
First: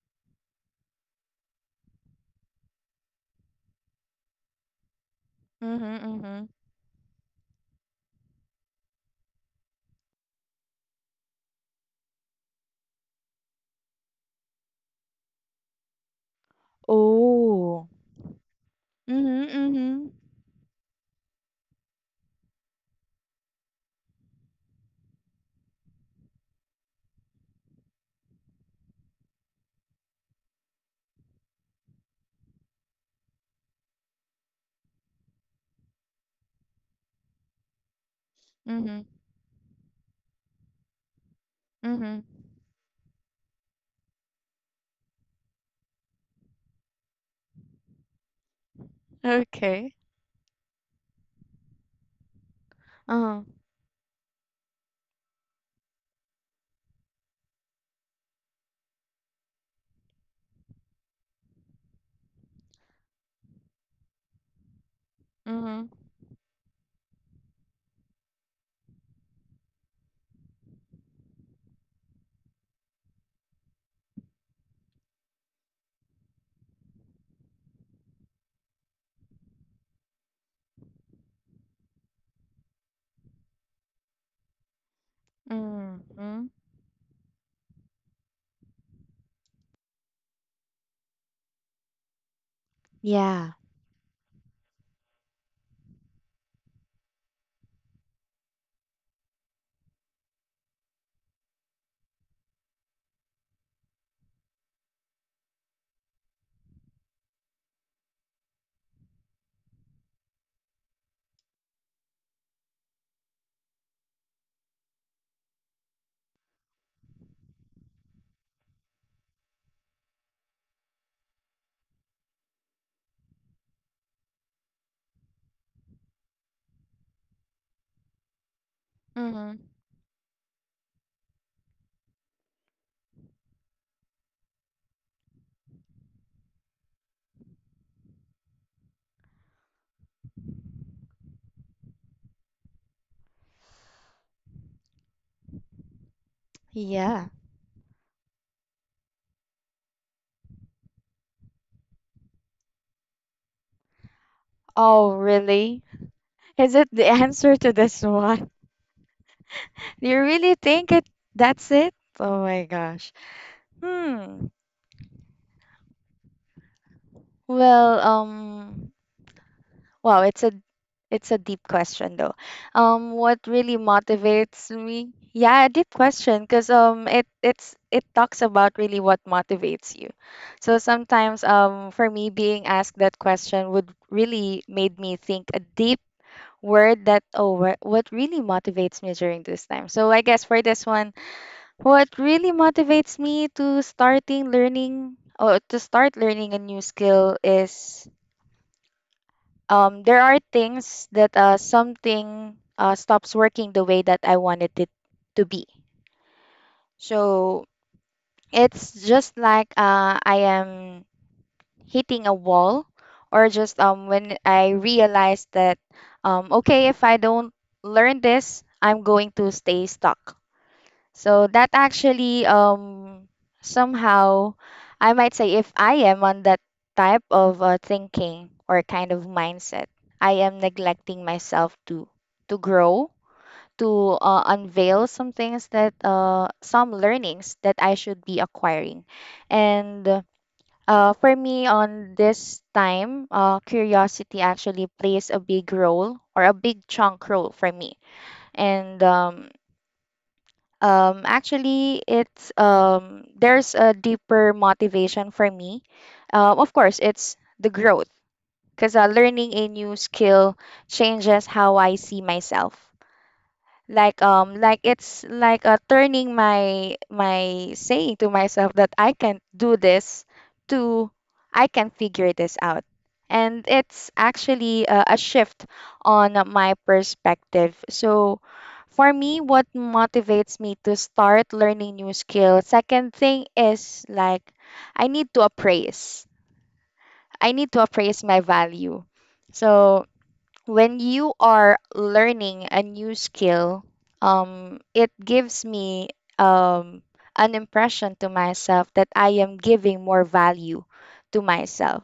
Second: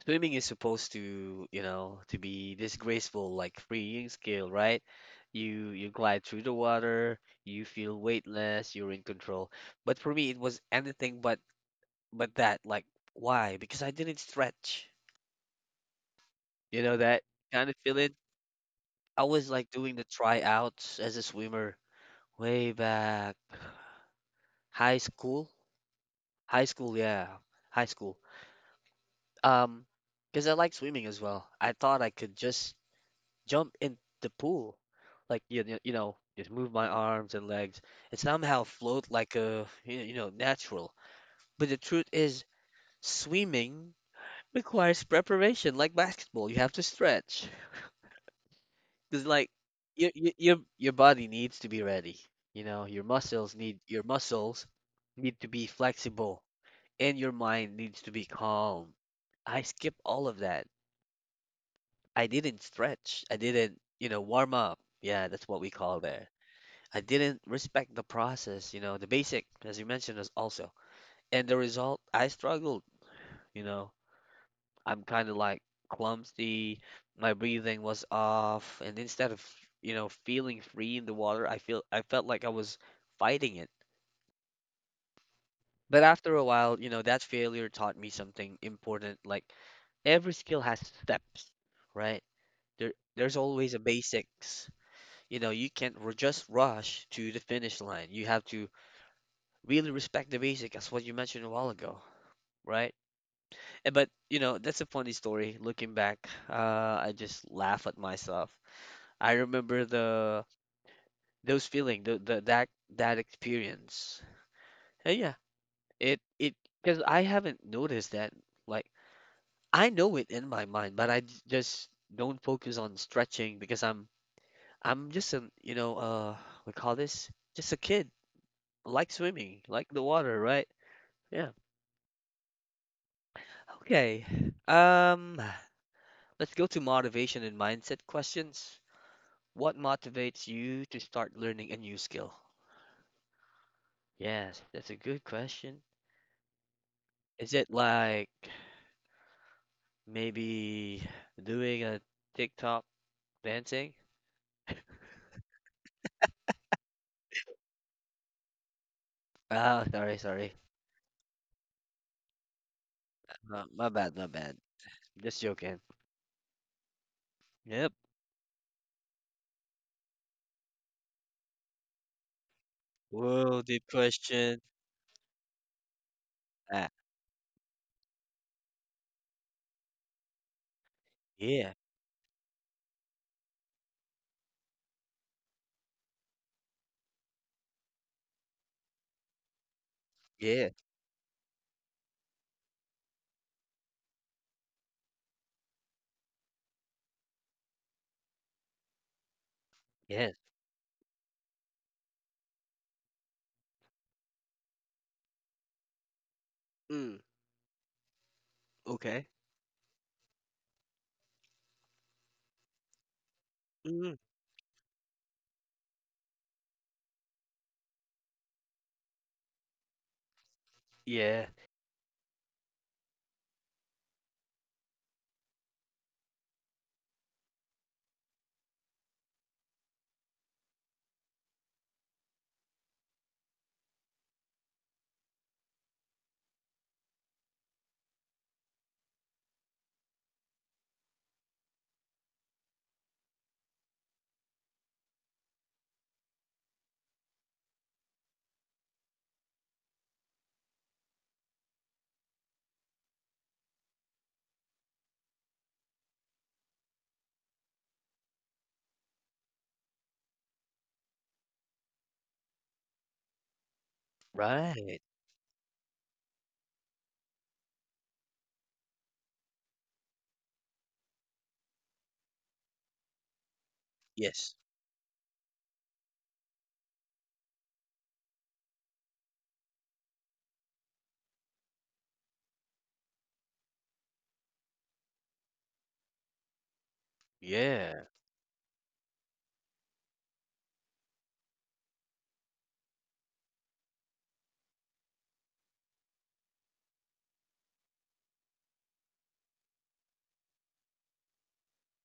swimming is supposed to, you know, to be this graceful, like freeing skill, right? You Mm-hmm. glide through Mm-hmm. the water, you feel weightless, you're in control. But for me, it was anything but that. Like, why? Because I didn't stretch. You know that kind of Oh. feeling. I was Mm-hmm. like doing the Mm-hmm. tryouts as a swimmer way back high school. High school, yeah, high school. Um, because I like swimming as well. I thought I could just jump in the pool, like you know, just move my arms and legs and somehow Mm-hmm. float like a you know natural. But the truth Mm-hmm. is, swimming requires preparation, like basketball. You have to stretch because like Okay. Your body needs to be ready. You know, Uh-huh. Your muscles need to be flexible and your mind needs to be calm. I skip all of that. I didn't stretch. I didn't, you know, warm up. Yeah, that's what we Mm-hmm. call that. I didn't respect the process, you know, the basic, as you mentioned, as also. And the result, I struggled, you know. I'm kind of like clumsy, my breathing was off, and instead of, you know, feeling free in the water, I felt like I was fighting it. But after a Mm-hmm. while, you know, that failure taught me something important, like every skill has steps, right? There's Yeah. always a basics. You know, you can't just rush to the finish line. You have to really respect the basic, as what you mentioned a while ago, right? Eh, but you know that's a funny story looking back. I just laugh at myself. I remember the those feeling, the that that experience. And yeah, it because I haven't noticed that. Like, I know it in my mind, but I just don't focus on stretching because I'm just an you know we call this just a kid, like swimming Mm-hmm. like the water, right? Yeah. Okay. um let's go to motivation and mindset questions. What motivates you to start learning a new skill? Yes, that's a good question. Yeah. Is it like maybe doing a TikTok dancing? Oh, really? Is it the answer to this one? Ah, sorry, You sorry. really think it, that's it? Oh my gosh. My bad, my bad. Hmm. Just joking. Yep. Well, wow, it's a deep question though. What Whoa, deep really question. motivates me? Yeah, a deep question because Ah, it's it talks about really what motivates you. So sometimes yeah, for me being asked that question would really made me think a deep word that, oh, what really motivates me during this time. So I guess for yeah, this one, what really motivates me to starting learning or to start learning a new skill is, there yes. are things that something stops working the way that I wanted it to be. Mm, So it's okay. just like I am hitting a wall, or just Mm, when I realize that, okay, if I don't learn this, I'm going to stay stuck. yeah, So that actually somehow I might say if I am on that type of thinking or kind of mindset, I am neglecting myself to grow, to unveil some things that some learnings that I should be acquiring. And for me on this time, curiosity actually plays a big role or a big chunk role for me. And actually, it's there's a deeper motivation for me. Of course, it's the growth because learning a new skill changes how I see myself, like right. it's like turning my saying to myself that I can do this to I can figure this out. And it's Yes. actually a shift on my perspective. So for me what motivates me to start learning new skills, second thing is like I need to appraise I need to Yeah, appraise my value. So when you are learning a new skill, it gives me um, an impression to myself that I am giving more value to myself.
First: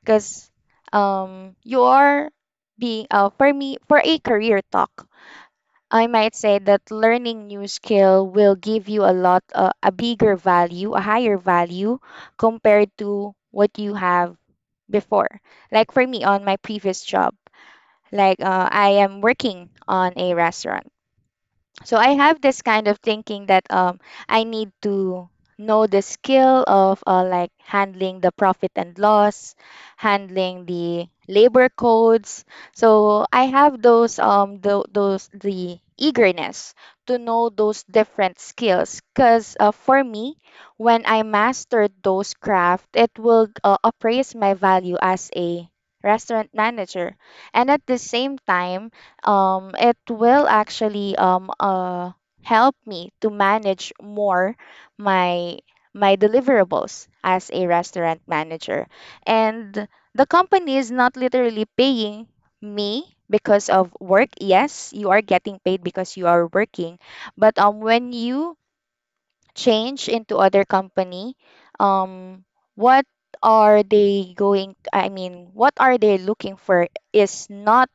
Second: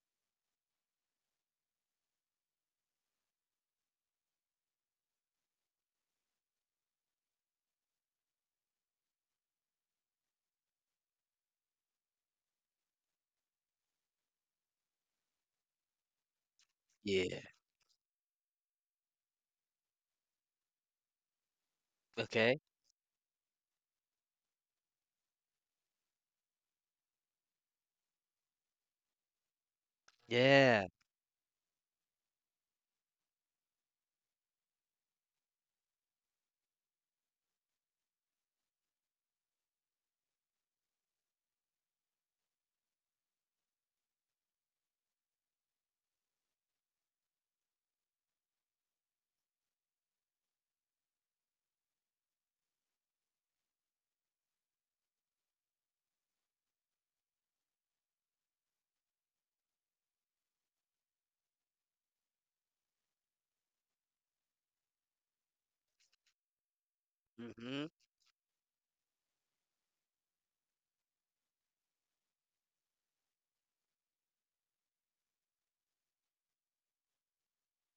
Because you are being, for me, for a career talk, I might say that learning new skill will give you a lot, a bigger value, a higher value compared to what you have before. Like for me on my previous job. yeah. Like I am working on a restaurant. So I have Okay. this kind of thinking that I need to know the skill of like handling the profit and loss, handling Yeah. the labor codes. So I have those those the eagerness to know those different skills because for me when I mastered those craft it will appraise my value as a restaurant manager, and at the same time it will actually help me to manage more my my deliverables as a restaurant manager. And the company is not literally paying me because of work. Yes, you are getting paid because you are working, but Mm-hmm. when you change into other company, um what are they going, I mean what are they looking for is not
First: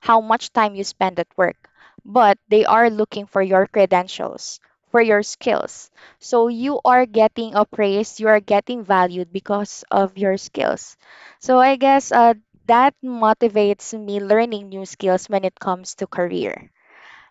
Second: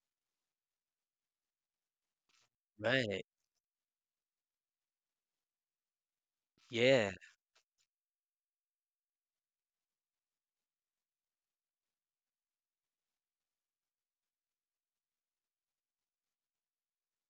how much time you spend at work, but they are Right. looking for your credentials, for your skills. So you are Yeah, getting appraised, you are getting valued because of your skills. So I guess that motivates me learning new skills when it comes to career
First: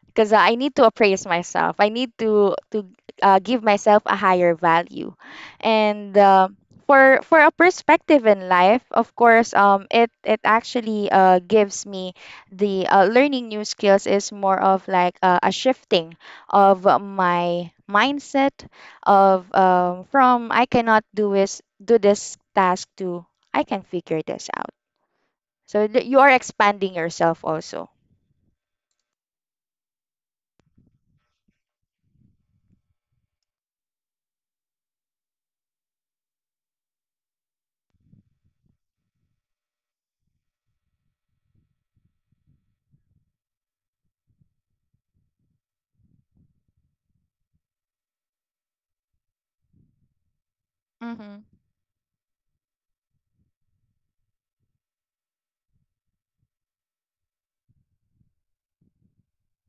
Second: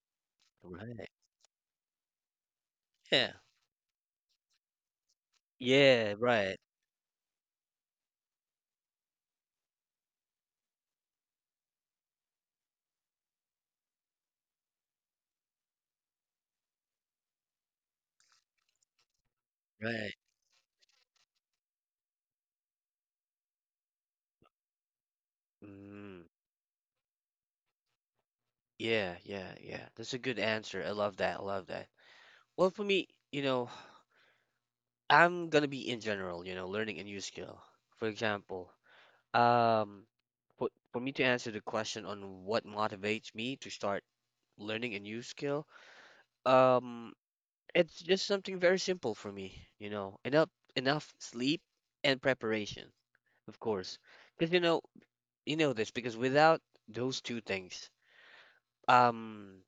because I need to right. appraise myself. I need to Yeah. Give myself a higher value, Yeah, and right. For a perspective in life, of course, it it actually gives me the learning new skills is more of like a shifting of my mindset of, Right. from I cannot do is do this task to I can figure this out. So you Mm. are expanding yourself also. Yeah, yeah, yeah. That's a good answer. I love that. I love that. Well, for me, you know, I'm gonna be in general, you know, learning a new skill. For example, um, for me to answer the question on what motivates me to start learning a new skill, um, it's just something very simple for me, you know, enough Mm-hmm. sleep and preparation, of course. Because you know this, because without those two things, um,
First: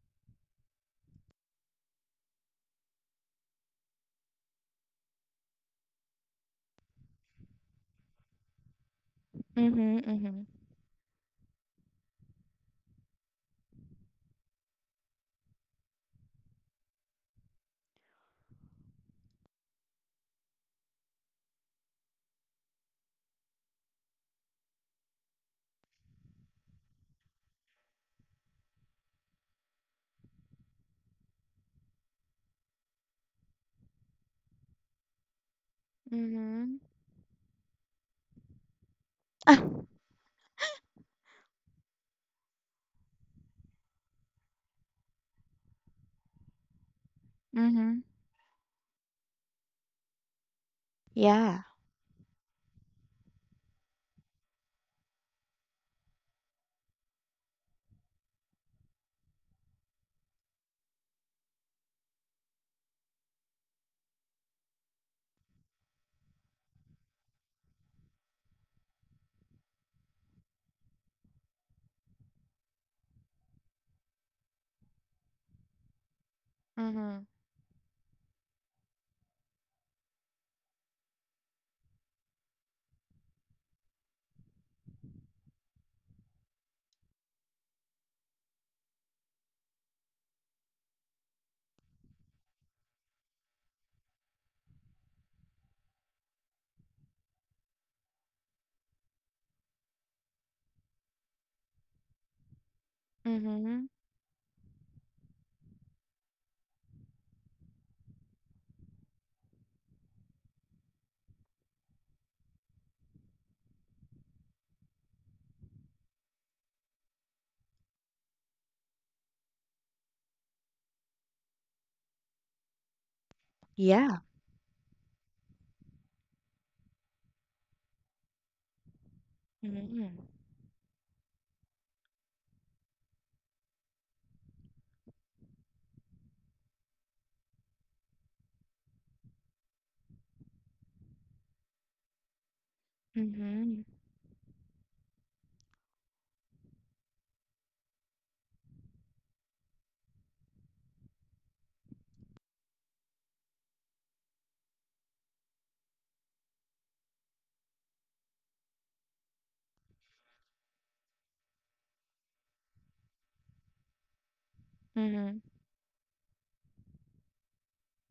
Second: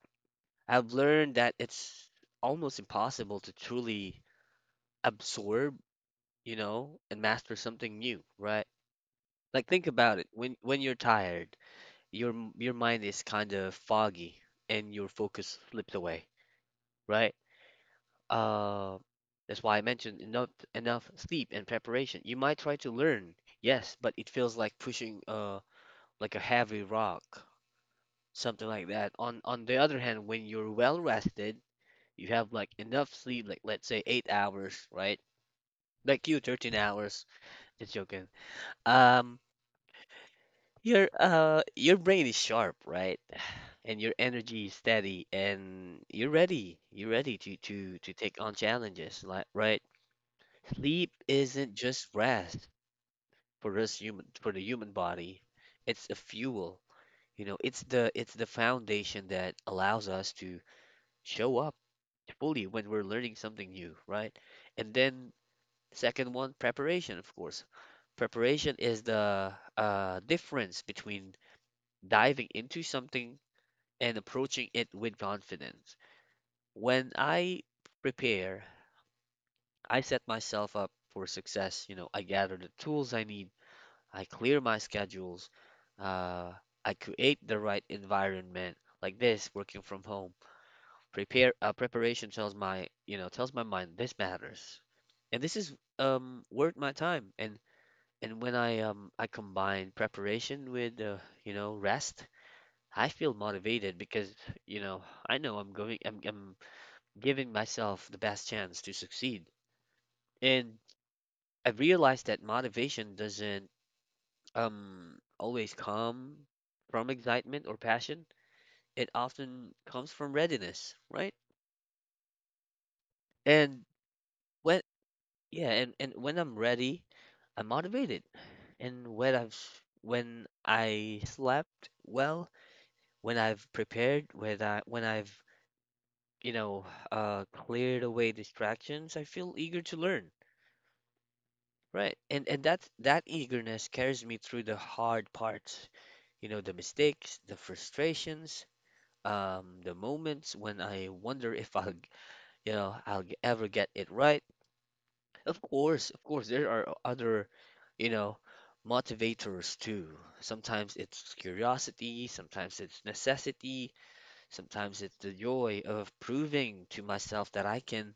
I've learned that it's almost impossible to truly absorb, you know, and master something new, right? Like think about it. Mm-hmm, When you're tired, your mind is kind of foggy and your focus slips away, right? Uh, that's why I mentioned enough sleep and preparation. You might try to learn, yes, but it feels like pushing like a heavy rock, something like that. On the other hand, when you're well rested, you have like enough sleep, like let's say 8 hours, right? Like you, 13 mm-hmm. hours. Just joking. Um, your brain is sharp, right? And your energy is steady, and you're ready. You're ready to Mhm. Take on challenges, like, right? Sleep Yeah. isn't just rest for the human body. It's a fuel. You know, it's the foundation that allows us to show up fully when we're learning something new, right? And then second one, preparation, of course. Preparation is the difference between diving into something and approaching it with confidence. When Mhm. I prepare, I set myself up for success. You know, I gather the tools I need, I clear my schedules, uh, I create the right environment. Like this, working from home, prepare preparation tells my mind this matters, and this is worth my time. And when I combine preparation with you know, rest, I feel Mhm. motivated because, you know, I know I'm giving myself the best chance to succeed. And I realized that motivation doesn't always come from excitement or passion. It often comes from readiness, right? And Yeah. when yeah, and when I'm ready, I'm motivated. And when I've Mhm. when I slept well, when I've prepared, when I've you know, cleared away distractions, I feel eager to learn. Right. And that Mhm. eagerness carries me through the hard parts, you know, the mistakes, the frustrations, the moments when I wonder if I'll ever get it right. Of course, there are other, you know, motivators too. Sometimes it's curiosity, sometimes it's necessity, sometimes it's the Mhm. joy of proving to myself that I can,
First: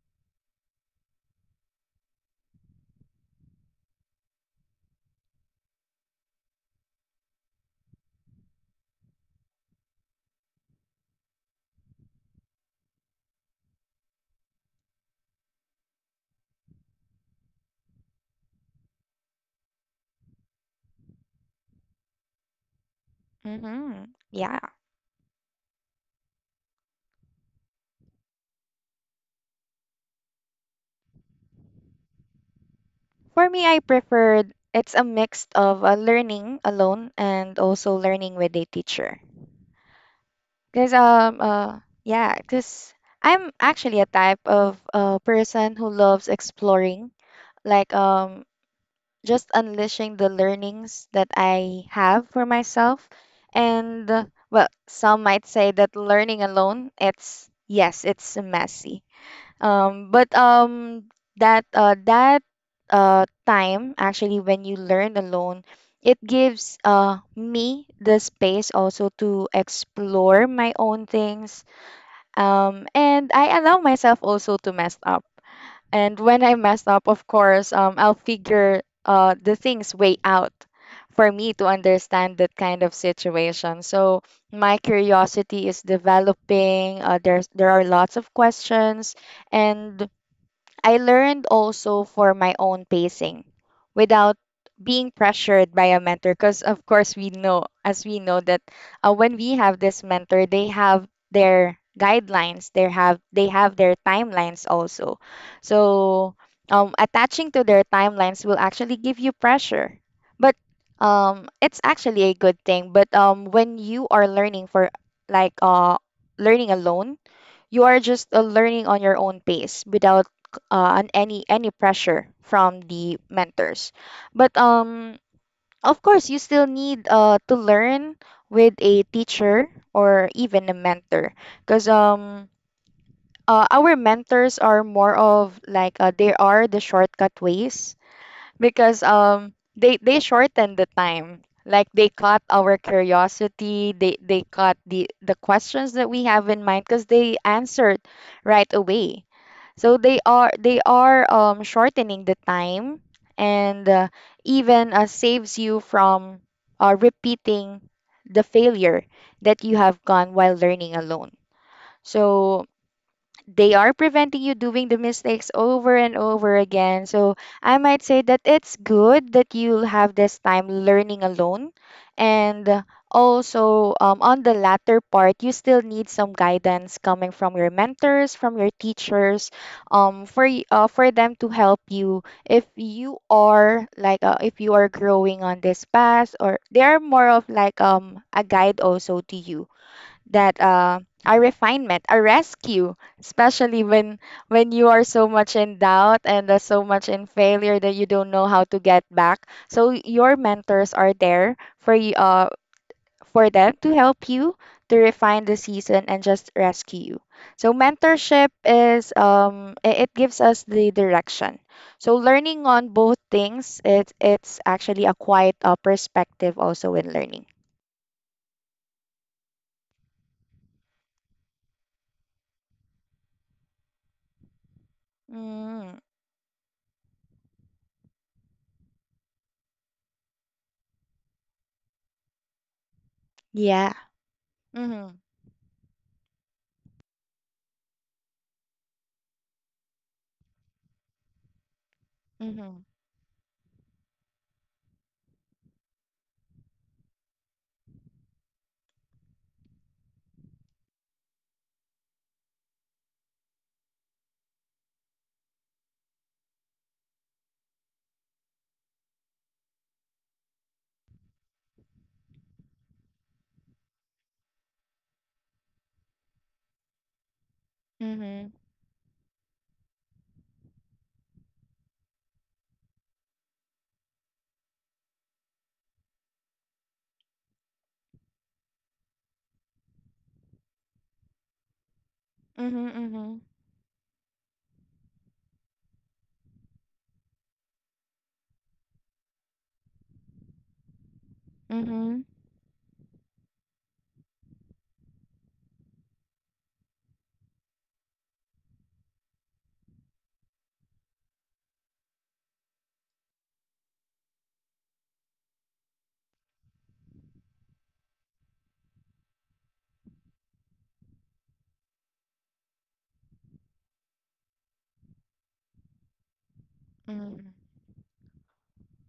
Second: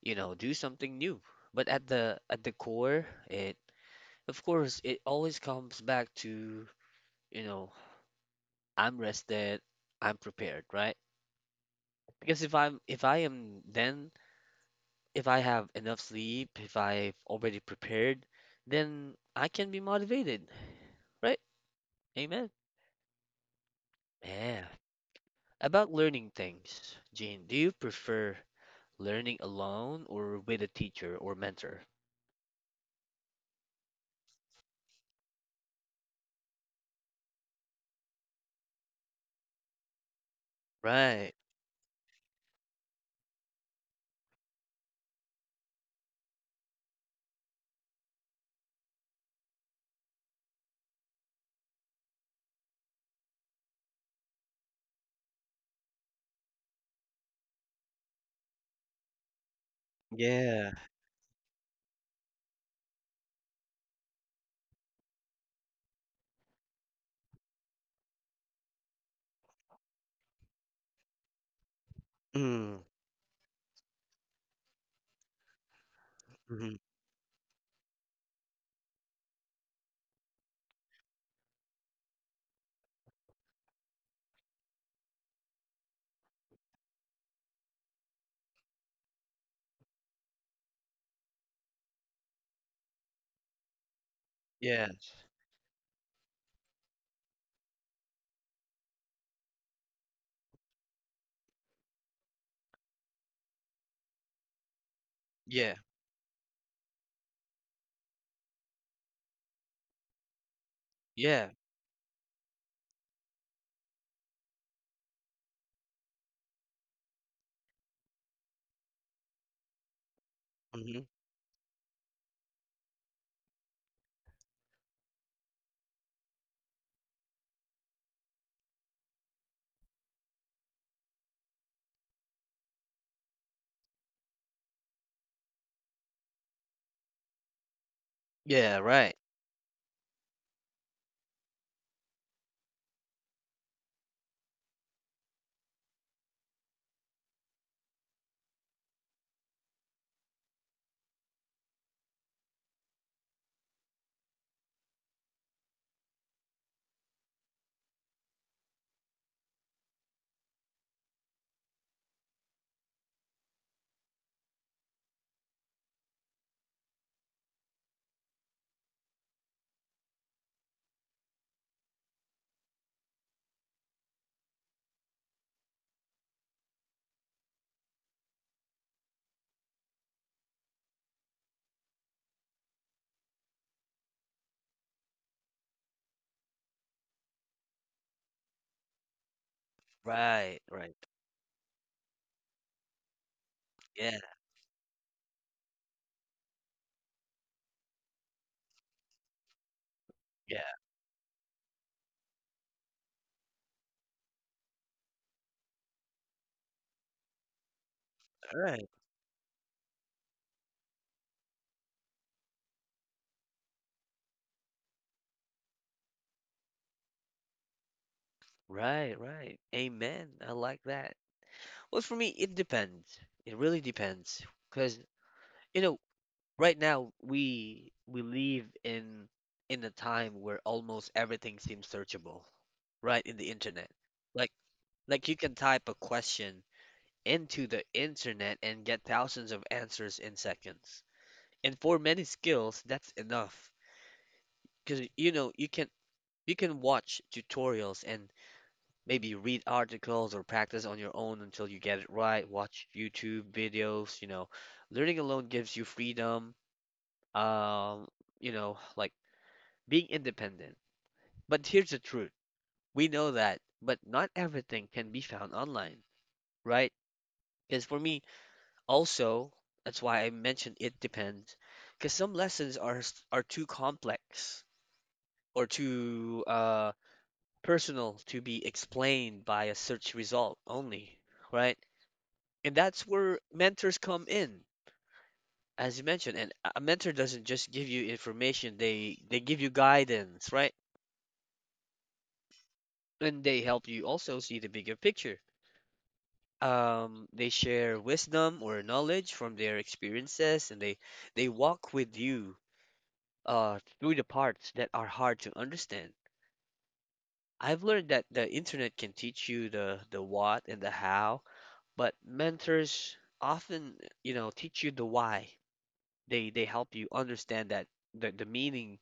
you know, do something new. But at the core, it of course it always comes back to, you know, I'm rested, I'm prepared, right? Because if I am, then if I have enough sleep, if I've already prepared, then I can be motivated. Right? Amen. Mhm. Yeah. Yeah. About learning things, Jean, do you prefer learning alone or with a teacher or mentor? For me, I preferred it's a mix of learning alone and also learning with a teacher. Cause Right. Yeah, cause I'm actually a type of person who loves exploring. Like just unleashing the learnings that I have for myself. And well, some might say that learning alone, it's yes, it's messy. But Yeah. That time actually when you learn alone, it gives me the space also to explore my own things. Mm. And I allow myself also to mess up. And when I Hmm. mess up, of course, I'll figure the things way out for me to understand that kind of situation. So my curiosity is developing. There are lots of questions, and I learned also for my own pacing without being Yes. pressured by a mentor because of course we know as we know that when we have this mentor, they have their guidelines, they have their timelines also. Yeah. So attaching to their timelines will actually give you pressure. But Yeah. it's actually a good thing. But when you are learning for like uh, learning alone, you are just learning on your own pace without Hmm. Any pressure from the mentors. But of course, you still need to learn with a teacher or even a mentor, because our mentors are more of like they are the shortcut ways Yeah. because Right. They shortened the time. Like they caught our curiosity, they caught the questions that we have in mind because they answered right away. So they are shortening the time, and even saves you from repeating the failure that you have gone while learning alone. So they are preventing you doing the mistakes over and over again. So I might say that it's good that you'll have this time learning alone. And also, on the latter part, you still need some guidance coming from your mentors, from your teachers, for them to help you if you are if you are growing on this path, or they are more of like a guide also to you, that Right. Right. a refinement, a rescue, especially Yeah. when you are so much in doubt and so much in failure that you don't know how to get back. So your Yeah. mentors are there for you, for them to help you to refine the season and just rescue you. So mentorship Right. is it gives us the direction. So learning on both things, it's actually a quite perspective also in learning. Right. Right. Amen. I like that. Well, for me, it depends. It really depends. Because, you Mm, know, right now we live in a time where almost everything seems searchable, right? In the internet. yeah. Like like you can type a question into the internet and get thousands of answers in seconds. And for many Mm-hmm. skills, that's enough. Because, you know, you can watch tutorials and maybe read articles or practice on your own until you get it right, watch YouTube videos, you know. Learning alone gives you freedom, um, you know, like being independent. But here's the truth: we know that, but not everything can be found online, right? Because for me, Mhm. also, that's why I mentioned it depends. Because some lessons are too complex or too personal to be explained by a search result only, right? And Mhm. that's Mhm. where mentors come in, as you mentioned. And a mentor doesn't just give you information; they give you guidance, right? Mhm. And they help you also see the bigger picture. They share wisdom or knowledge from their experiences, and they walk with you through the parts that are hard to understand. I've learned that the internet can teach you the what and the how, but mentors often, you know, teach you the why. They help you Mhm. understand that the meaning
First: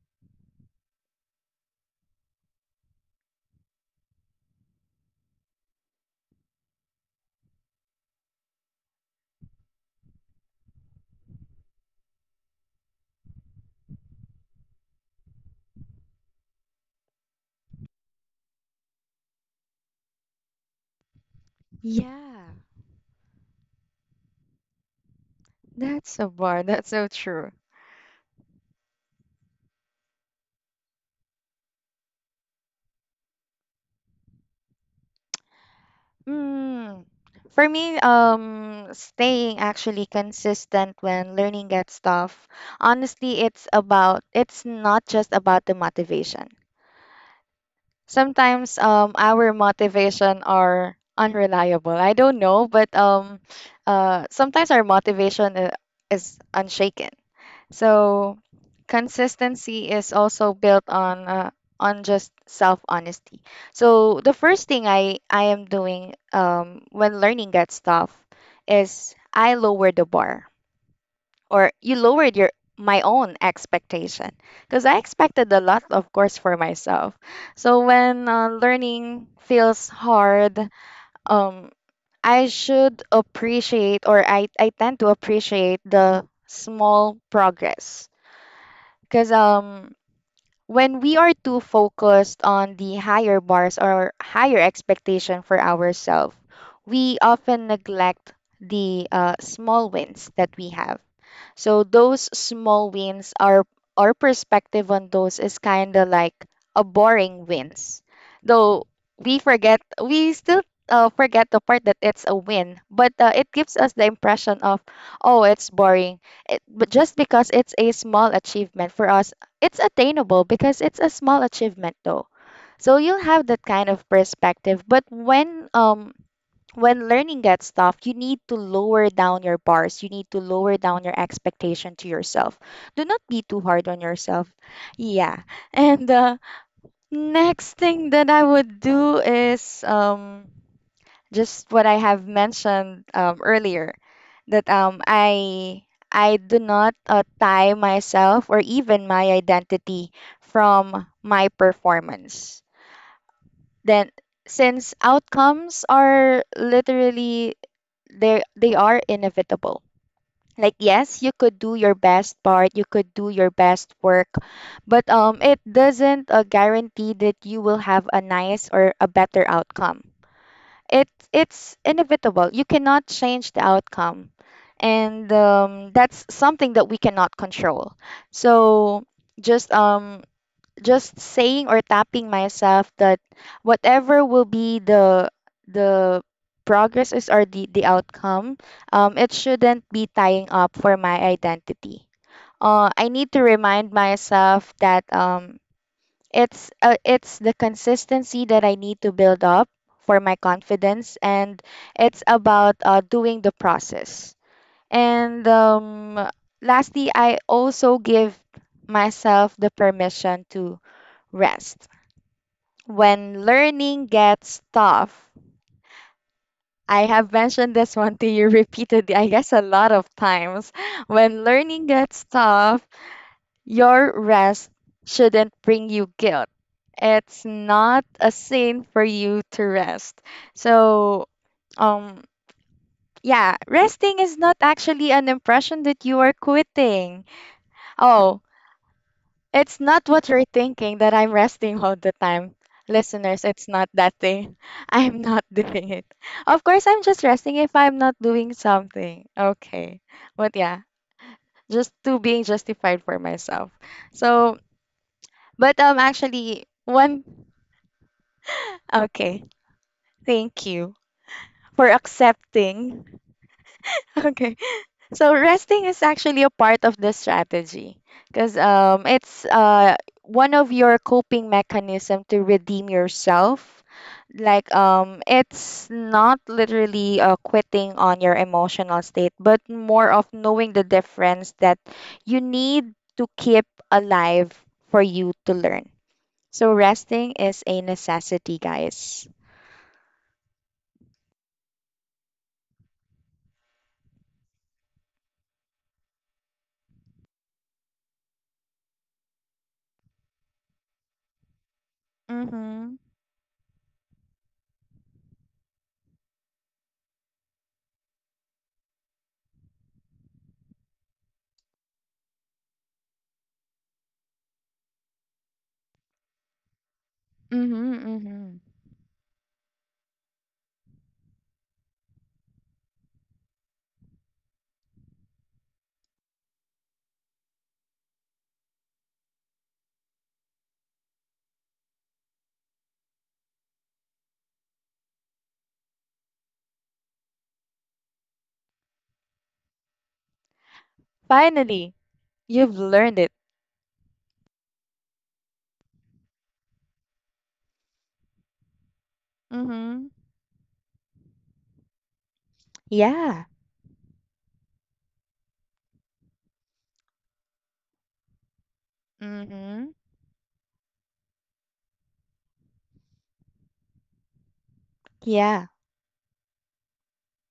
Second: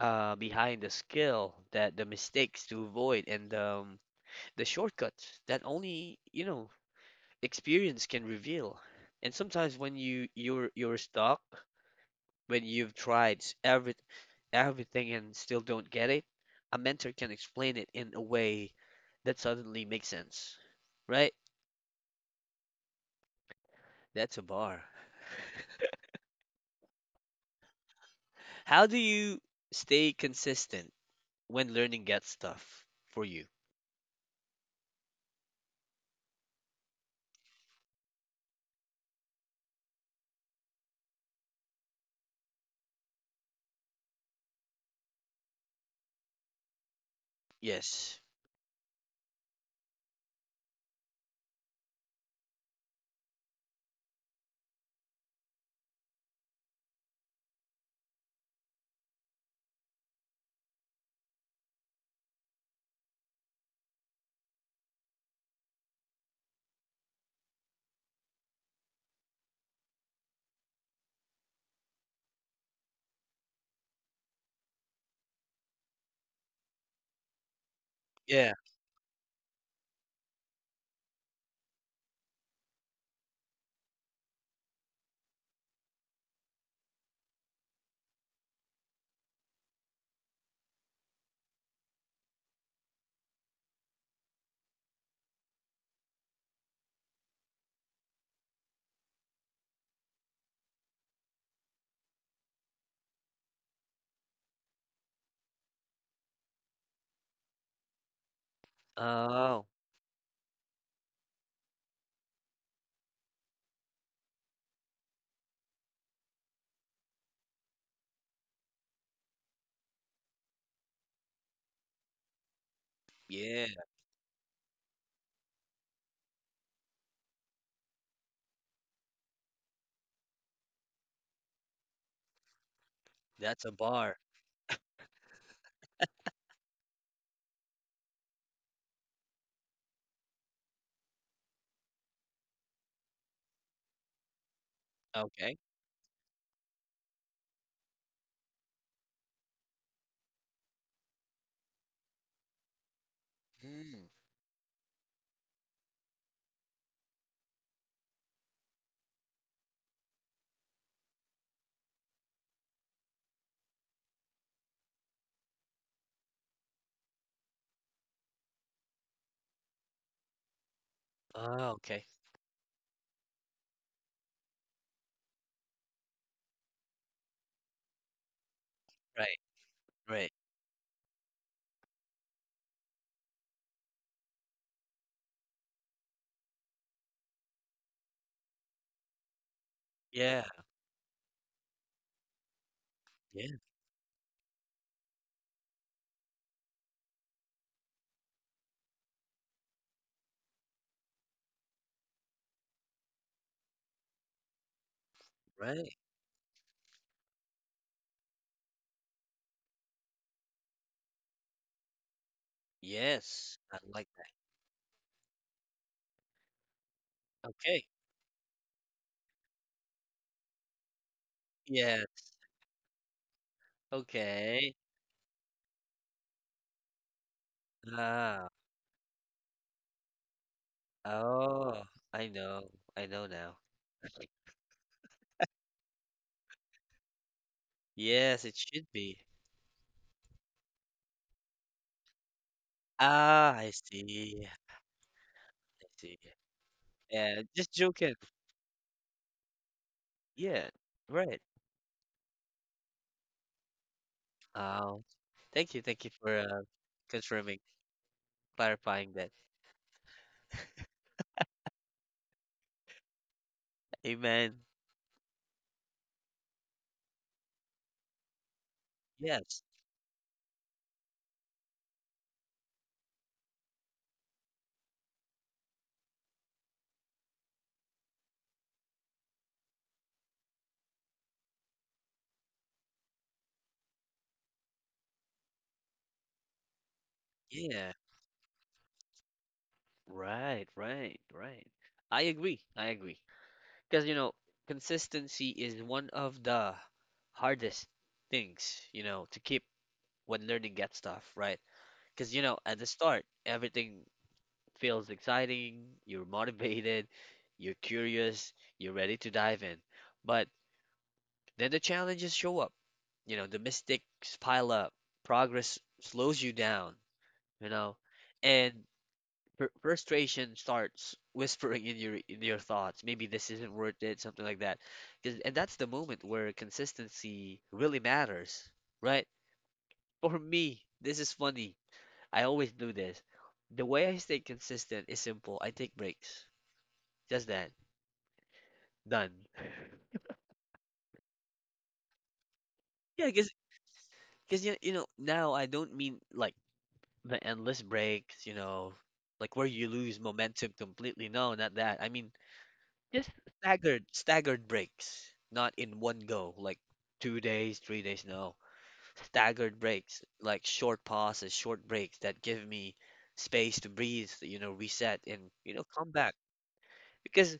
behind the skill, that the mistakes to avoid, and the shortcuts that only, you know, experience can reveal. And sometimes when you're stuck, when you've tried every everything and still don't get it, a mentor can explain it in a way that suddenly makes sense. Right? Yeah, That's a bar. that's so bar. That's so true. How do you stay consistent when learning gets tough for you? Mm. For me, staying actually consistent when learning gets tough, honestly, it's not just about the motivation. Yes. Sometimes, our motivation are unreliable. I don't know, but sometimes our is unshaken. So consistency is also built on just self honesty. So the first thing I am doing when learning that stuff is I lower the bar, or you lowered your my own expectation, because I expected a lot of course for myself. So when Yeah. learning feels hard, um I should appreciate, or I tend to appreciate the small progress, because when we are too focused on the higher bars or higher expectation for ourselves, we often neglect the small wins that we have. So those small wins are our perspective on those is kind of like a boring wins. Though we Oh, forget, we still forget the part that it's a win, but it gives us the impression of, oh, it's boring. It, but just because it's a small achievement for us, it's attainable because it's a small achievement though. So you'll have that yeah. kind of perspective. But when learning gets tough, you need to lower down your bars. You need to lower down your expectation to yourself. Do not be too That's a hard on bar. yourself. Yeah. And next thing that I would do is just what I have mentioned earlier, that Okay. I do not tie myself or even my identity from my performance. Hmm. Then, since outcomes are literally they are inevitable. Like, yes, you could do your best part, you could do your best work, but it doesn't guarantee that you will have a nice or a better outcome. It Oh, it's okay. inevitable. You cannot change the outcome. And that's something that we cannot control. So Right. just um Right. just saying or tapping myself that whatever will be the progresses or the outcome, it shouldn't be Yeah. tying up for my identity. I need to Yeah. remind myself that it's the consistency that I need to build up for my confidence, and it's about doing the process. And Right. Lastly, I also give myself the permission to rest when Yes. I like. learning gets tough. I have mentioned Okay. this one to you repeatedly, I guess a lot of times. When learning Yes. gets tough, your rest Okay. shouldn't bring you guilt. It's not a Ah. sin for you to rest. So, Oh, um, I know. I know now. yeah, resting is not actually an impression that you are quitting. Oh, Yes, it should be. it's not what you're thinking, that I'm resting all the time. Listeners, Ah, I it's not that see. thing. I'm not I doing it. see. Of course, I'm just Yeah, resting just if I'm joking. not doing something. Okay. But Yeah, yeah, right. just to being justified for myself. So, Oh, thank but you. Thank you for actually one confirming, clarifying that. okay. Thank you for accepting. Okay. Amen. So resting is actually a part of the strategy because it's Yes. One of your coping mechanism to redeem yourself. Like, it's not literally quitting on your emotional state, but more of knowing the difference that you need to keep alive for you to learn. So resting is a Yeah. necessity, guys. Right, right, right. I agree. I agree. Because, you know, consistency is one of the hardest things, you know, to keep when learning gets tough, right? Because, you know, at the Mm-hmm. start, everything feels exciting, you're motivated, you're curious, you're ready to dive in. But then the challenges show up, you know, the mistakes pile up, progress slows you down, you know, Mm-hmm. Mm-hmm. and frustration starts whispering in your thoughts. Maybe this isn't worth it, something like that. 'Cause- and that's the moment where consistency really matters, right? For me, this is funny. I always do this. The way I stay consistent is simple. I take breaks. Just that. Done. Finally, you've Yeah, learned it. Because you know now, I don't mean like the endless breaks. You know, like where you Mm-hmm. lose momentum completely. No, not that. I mean just Yeah. Staggered breaks, not in one go. Like 2 days, 3 days. No, staggered Mhm. breaks, like short pauses, short breaks that give me space to breathe. You know, reset and, you Yeah. know, come back. Because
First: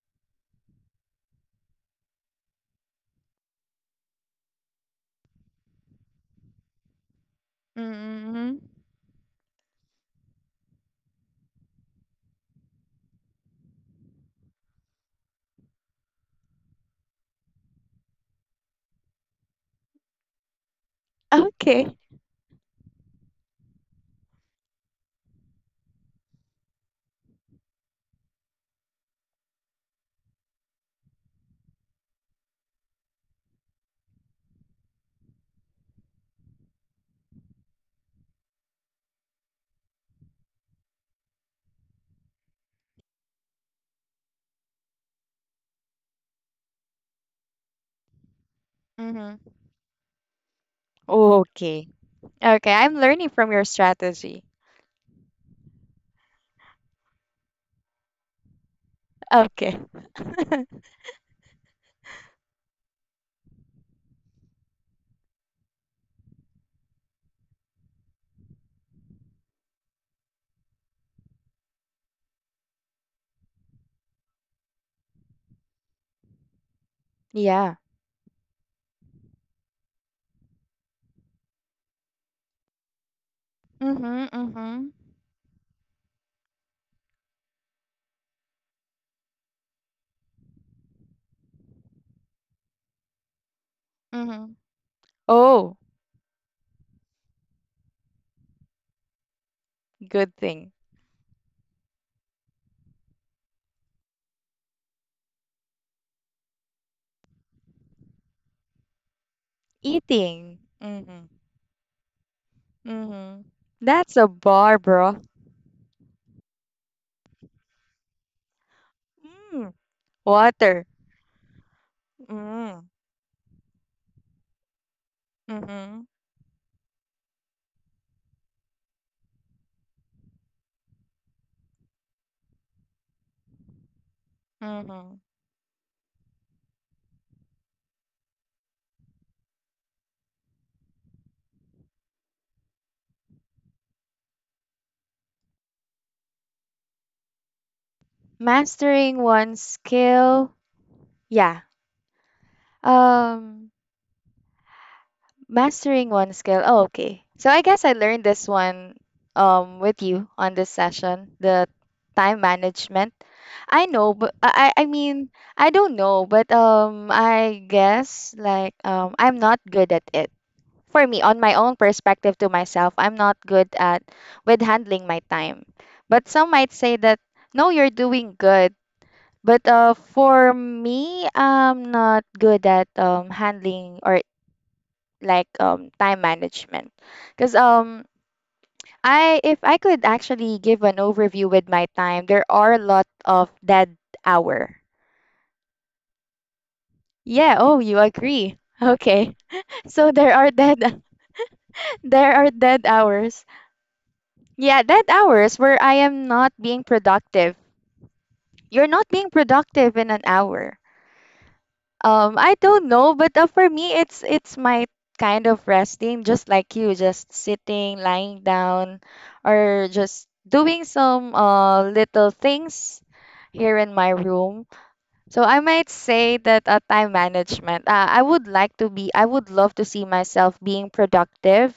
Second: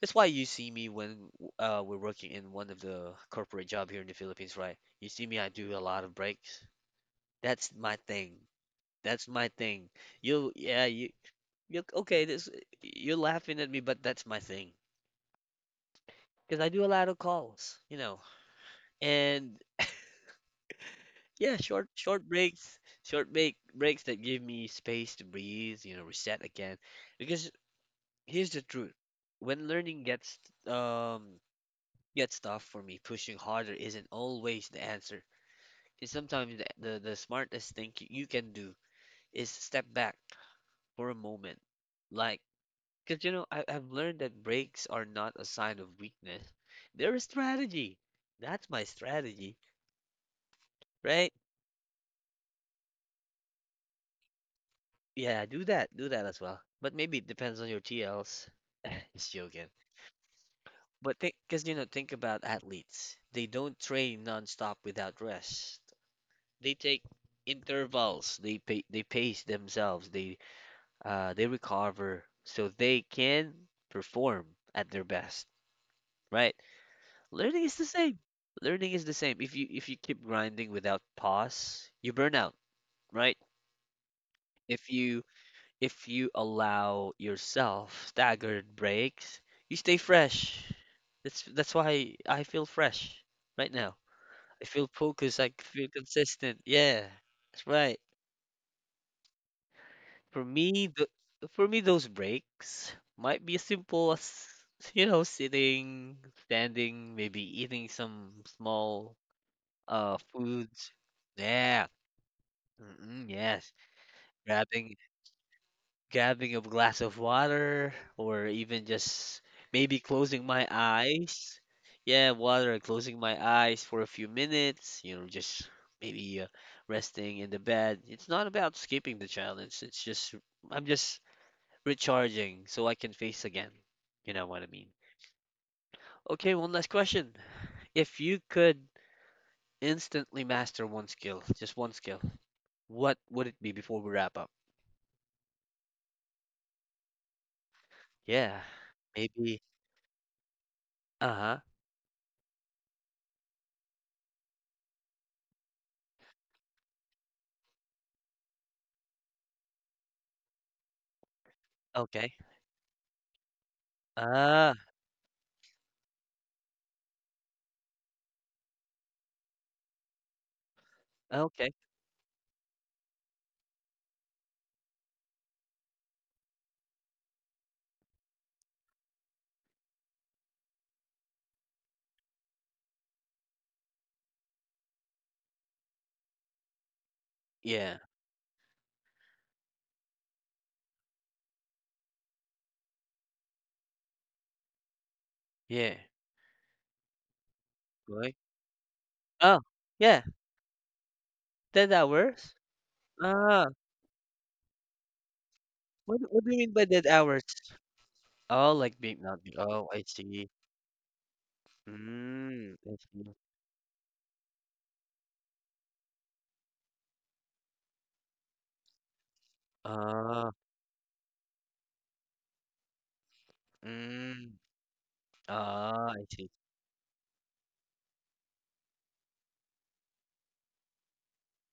that's why you see me when we're working in one of the corporate job here in the Philippines, right? You see me, I do a lot of breaks. That's my thing. Mhm. That's my thing. You, yeah, you, okay, this, you're laughing at me, but that's my thing. Because I do a lot of calls, you know, and yeah, short, Okay. short breaks, short breaks that give me space to breathe, you know, reset again. Because here's the truth: when learning gets um tough for me, pushing harder isn't always the answer. Is sometimes the, the smartest thing you can do is step back for a moment. Like, because, you know, I've learned that breaks are not a sign of weakness, they're a strategy. That's my Mhm. strategy, right? Okay. Okay, I'm learning from your strategy. Yeah, do that, do that as well. But maybe it depends on your TLs. Just joking. Okay. But think, because, you know, think about athletes. They don't train nonstop without rest. They take intervals. They pace themselves. They recover so they can perform at their best, right? Learning Yeah. is the same. Learning is the same. If you keep grinding without pause, you burn out, right? Mhm. If Mhm. you if you allow yourself staggered breaks, you stay fresh. That's why I feel fresh right now. Mhm. I feel focused, I Oh, feel consistent. Yeah. That's right. good For thing. me, th for me, those breaks might be as simple as, you know, sitting, standing, maybe eating some small Eating. foods. Mhm. Yeah. Mm-mm, Mhm. yes. That's a bar, Grabbing bro. Grabbing a glass of water, or even just Mm. maybe closing my Water. eyes. Yeah, water, Mm. closing my eyes for a few minutes, you know, just Mhm. maybe resting in the bed. It's not about escaping the challenge. It's just I'm just recharging so I can face again. You know what I mean? Mhm. Okay, one last question. If you could instantly master one skill, just one skill, what would it be before we wrap up? Yeah, Mastering one maybe. skill. Uh-huh. Yeah. Um Mastering one skill. Oh, okay. So I guess I learned this one with you on this session, the Okay. time management. I know, but I Ah, I I mean, I don't know, but I guess like I'm not good at it. For me, on my okay. own perspective to myself, I'm not good at with handling my time. But some might say that no, you're doing good. But for me, I'm not good at handling or like time management because Yeah, I if I could actually give an overview with my time, there are a lot of dead hour. yeah. Yeah, oh, you Right. agree. Okay. Oh, So yeah. there are dead, Dead there are hours? dead hours. Ah, Yeah, dead hours where I am what not do you mean being by dead hours? productive. Oh, You're like not being being not be. Oh, productive I in an see. hour. I Mm, don't I know, see. but for me, it's my kind of resting, just like you, just sitting, lying down, or just Ah, doing some little things here in my mm, room. So I might ah, I say see. that time management. I would like to be. I would love to see myself being productive,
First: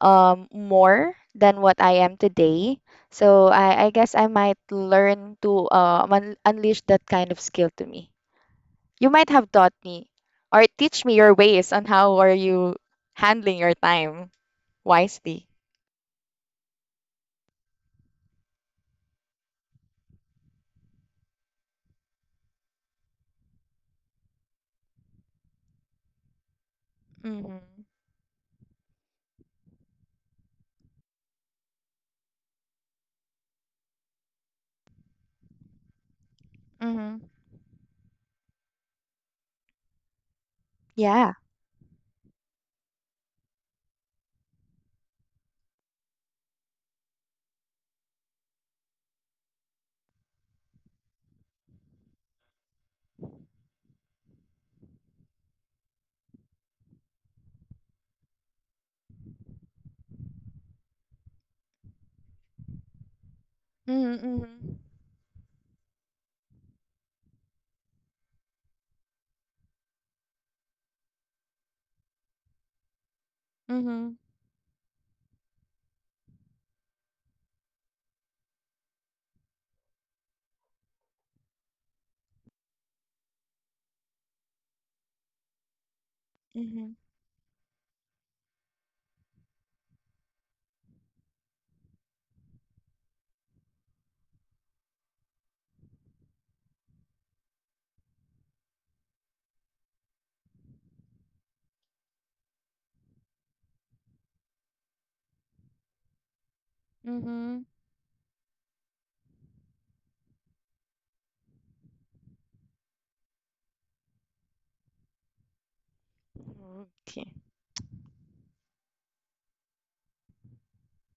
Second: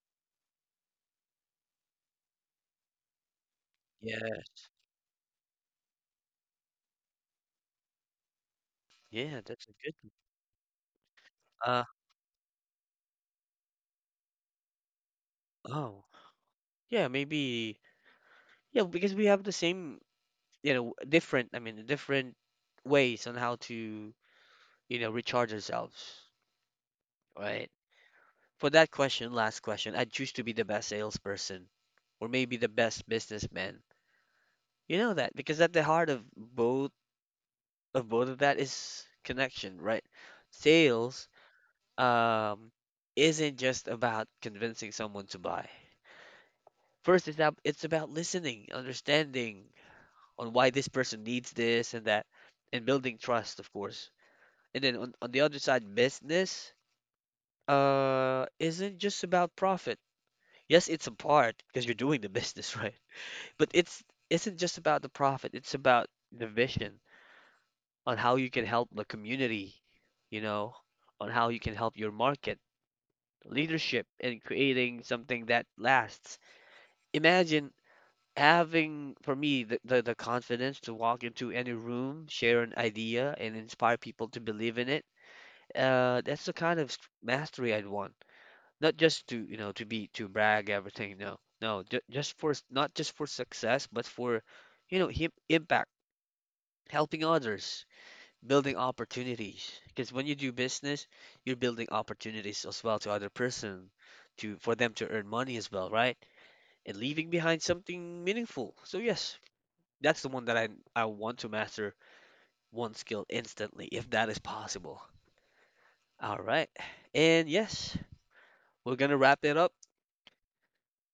more than what I am today. So I guess Yeah. I might learn to unleash that kind of skill to me. You might Yeah, have that's taught a good me one. or teach me your ways Uh, on how are you handling your time wisely. oh, yeah, maybe, yeah, because we have the same, you know, different, I mean, different ways on how to, you know, recharge ourselves, Mhm. right? For that question, last question, I'd choose to be the best salesperson or maybe the best businessman. You know that because at the heart of both Mhm. of both of that is connection, right? Sales, Yeah. um, isn't just about convincing someone to buy. First, it's about listening, understanding, on why this person needs this and that, and building trust, of course. And then on the other side, business isn't just about profit. Yes, it's a part because you're doing the business, right? But it's isn't just Mhm. about the profit. It's about the vision on how you can help the community, you know, on how you can help your market, leadership, Mhm. and creating something that lasts. Imagine having for me the, the confidence to walk into any room, share an idea, and inspire people to believe in it. That's the kind of Mhm. Mastery I'd want, not just to, you know, to be to brag everything, no, no, just not just for success, but for, you know him, impact, helping others, building opportunities, because when you do business, you're building opportunities as well to other person, to for them to earn money as well, right? And Mhm. leaving Mhm. behind something meaningful. So yes, that's the one that I want to master, one skill instantly, if that is possible. All right. Okay. And yes, we're gonna wrap it up.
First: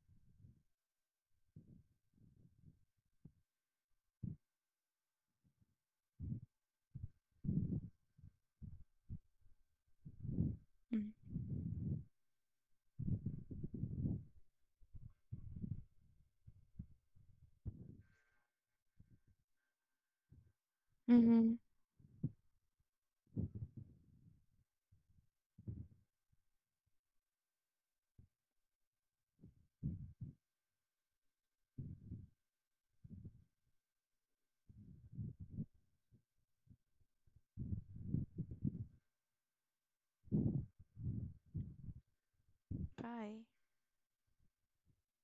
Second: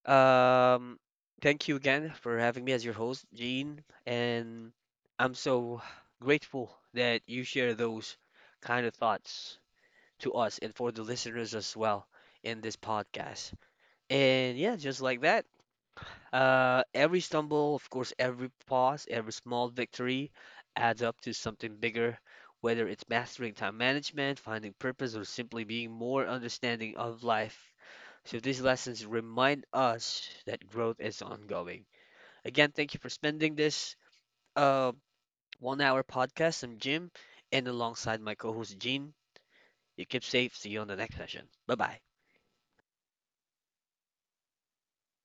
Um, thank you again for having me as your host, Gene. And I'm so grateful that you share those kind of thoughts to us and for the Mhm. listeners as well in this podcast. And yeah, just like that. Every stumble, of course, every pause, every small victory adds up to Mhm. something bigger, whether it's mastering time management, finding purpose, or simply being more understanding of life. So these lessons remind us that growth is ongoing. Again, thank you for spending this uh, one-hour podcast. I'm Jim, and alongside my co-host Gene, you keep safe. See you on the next session. Bye-bye. Bye.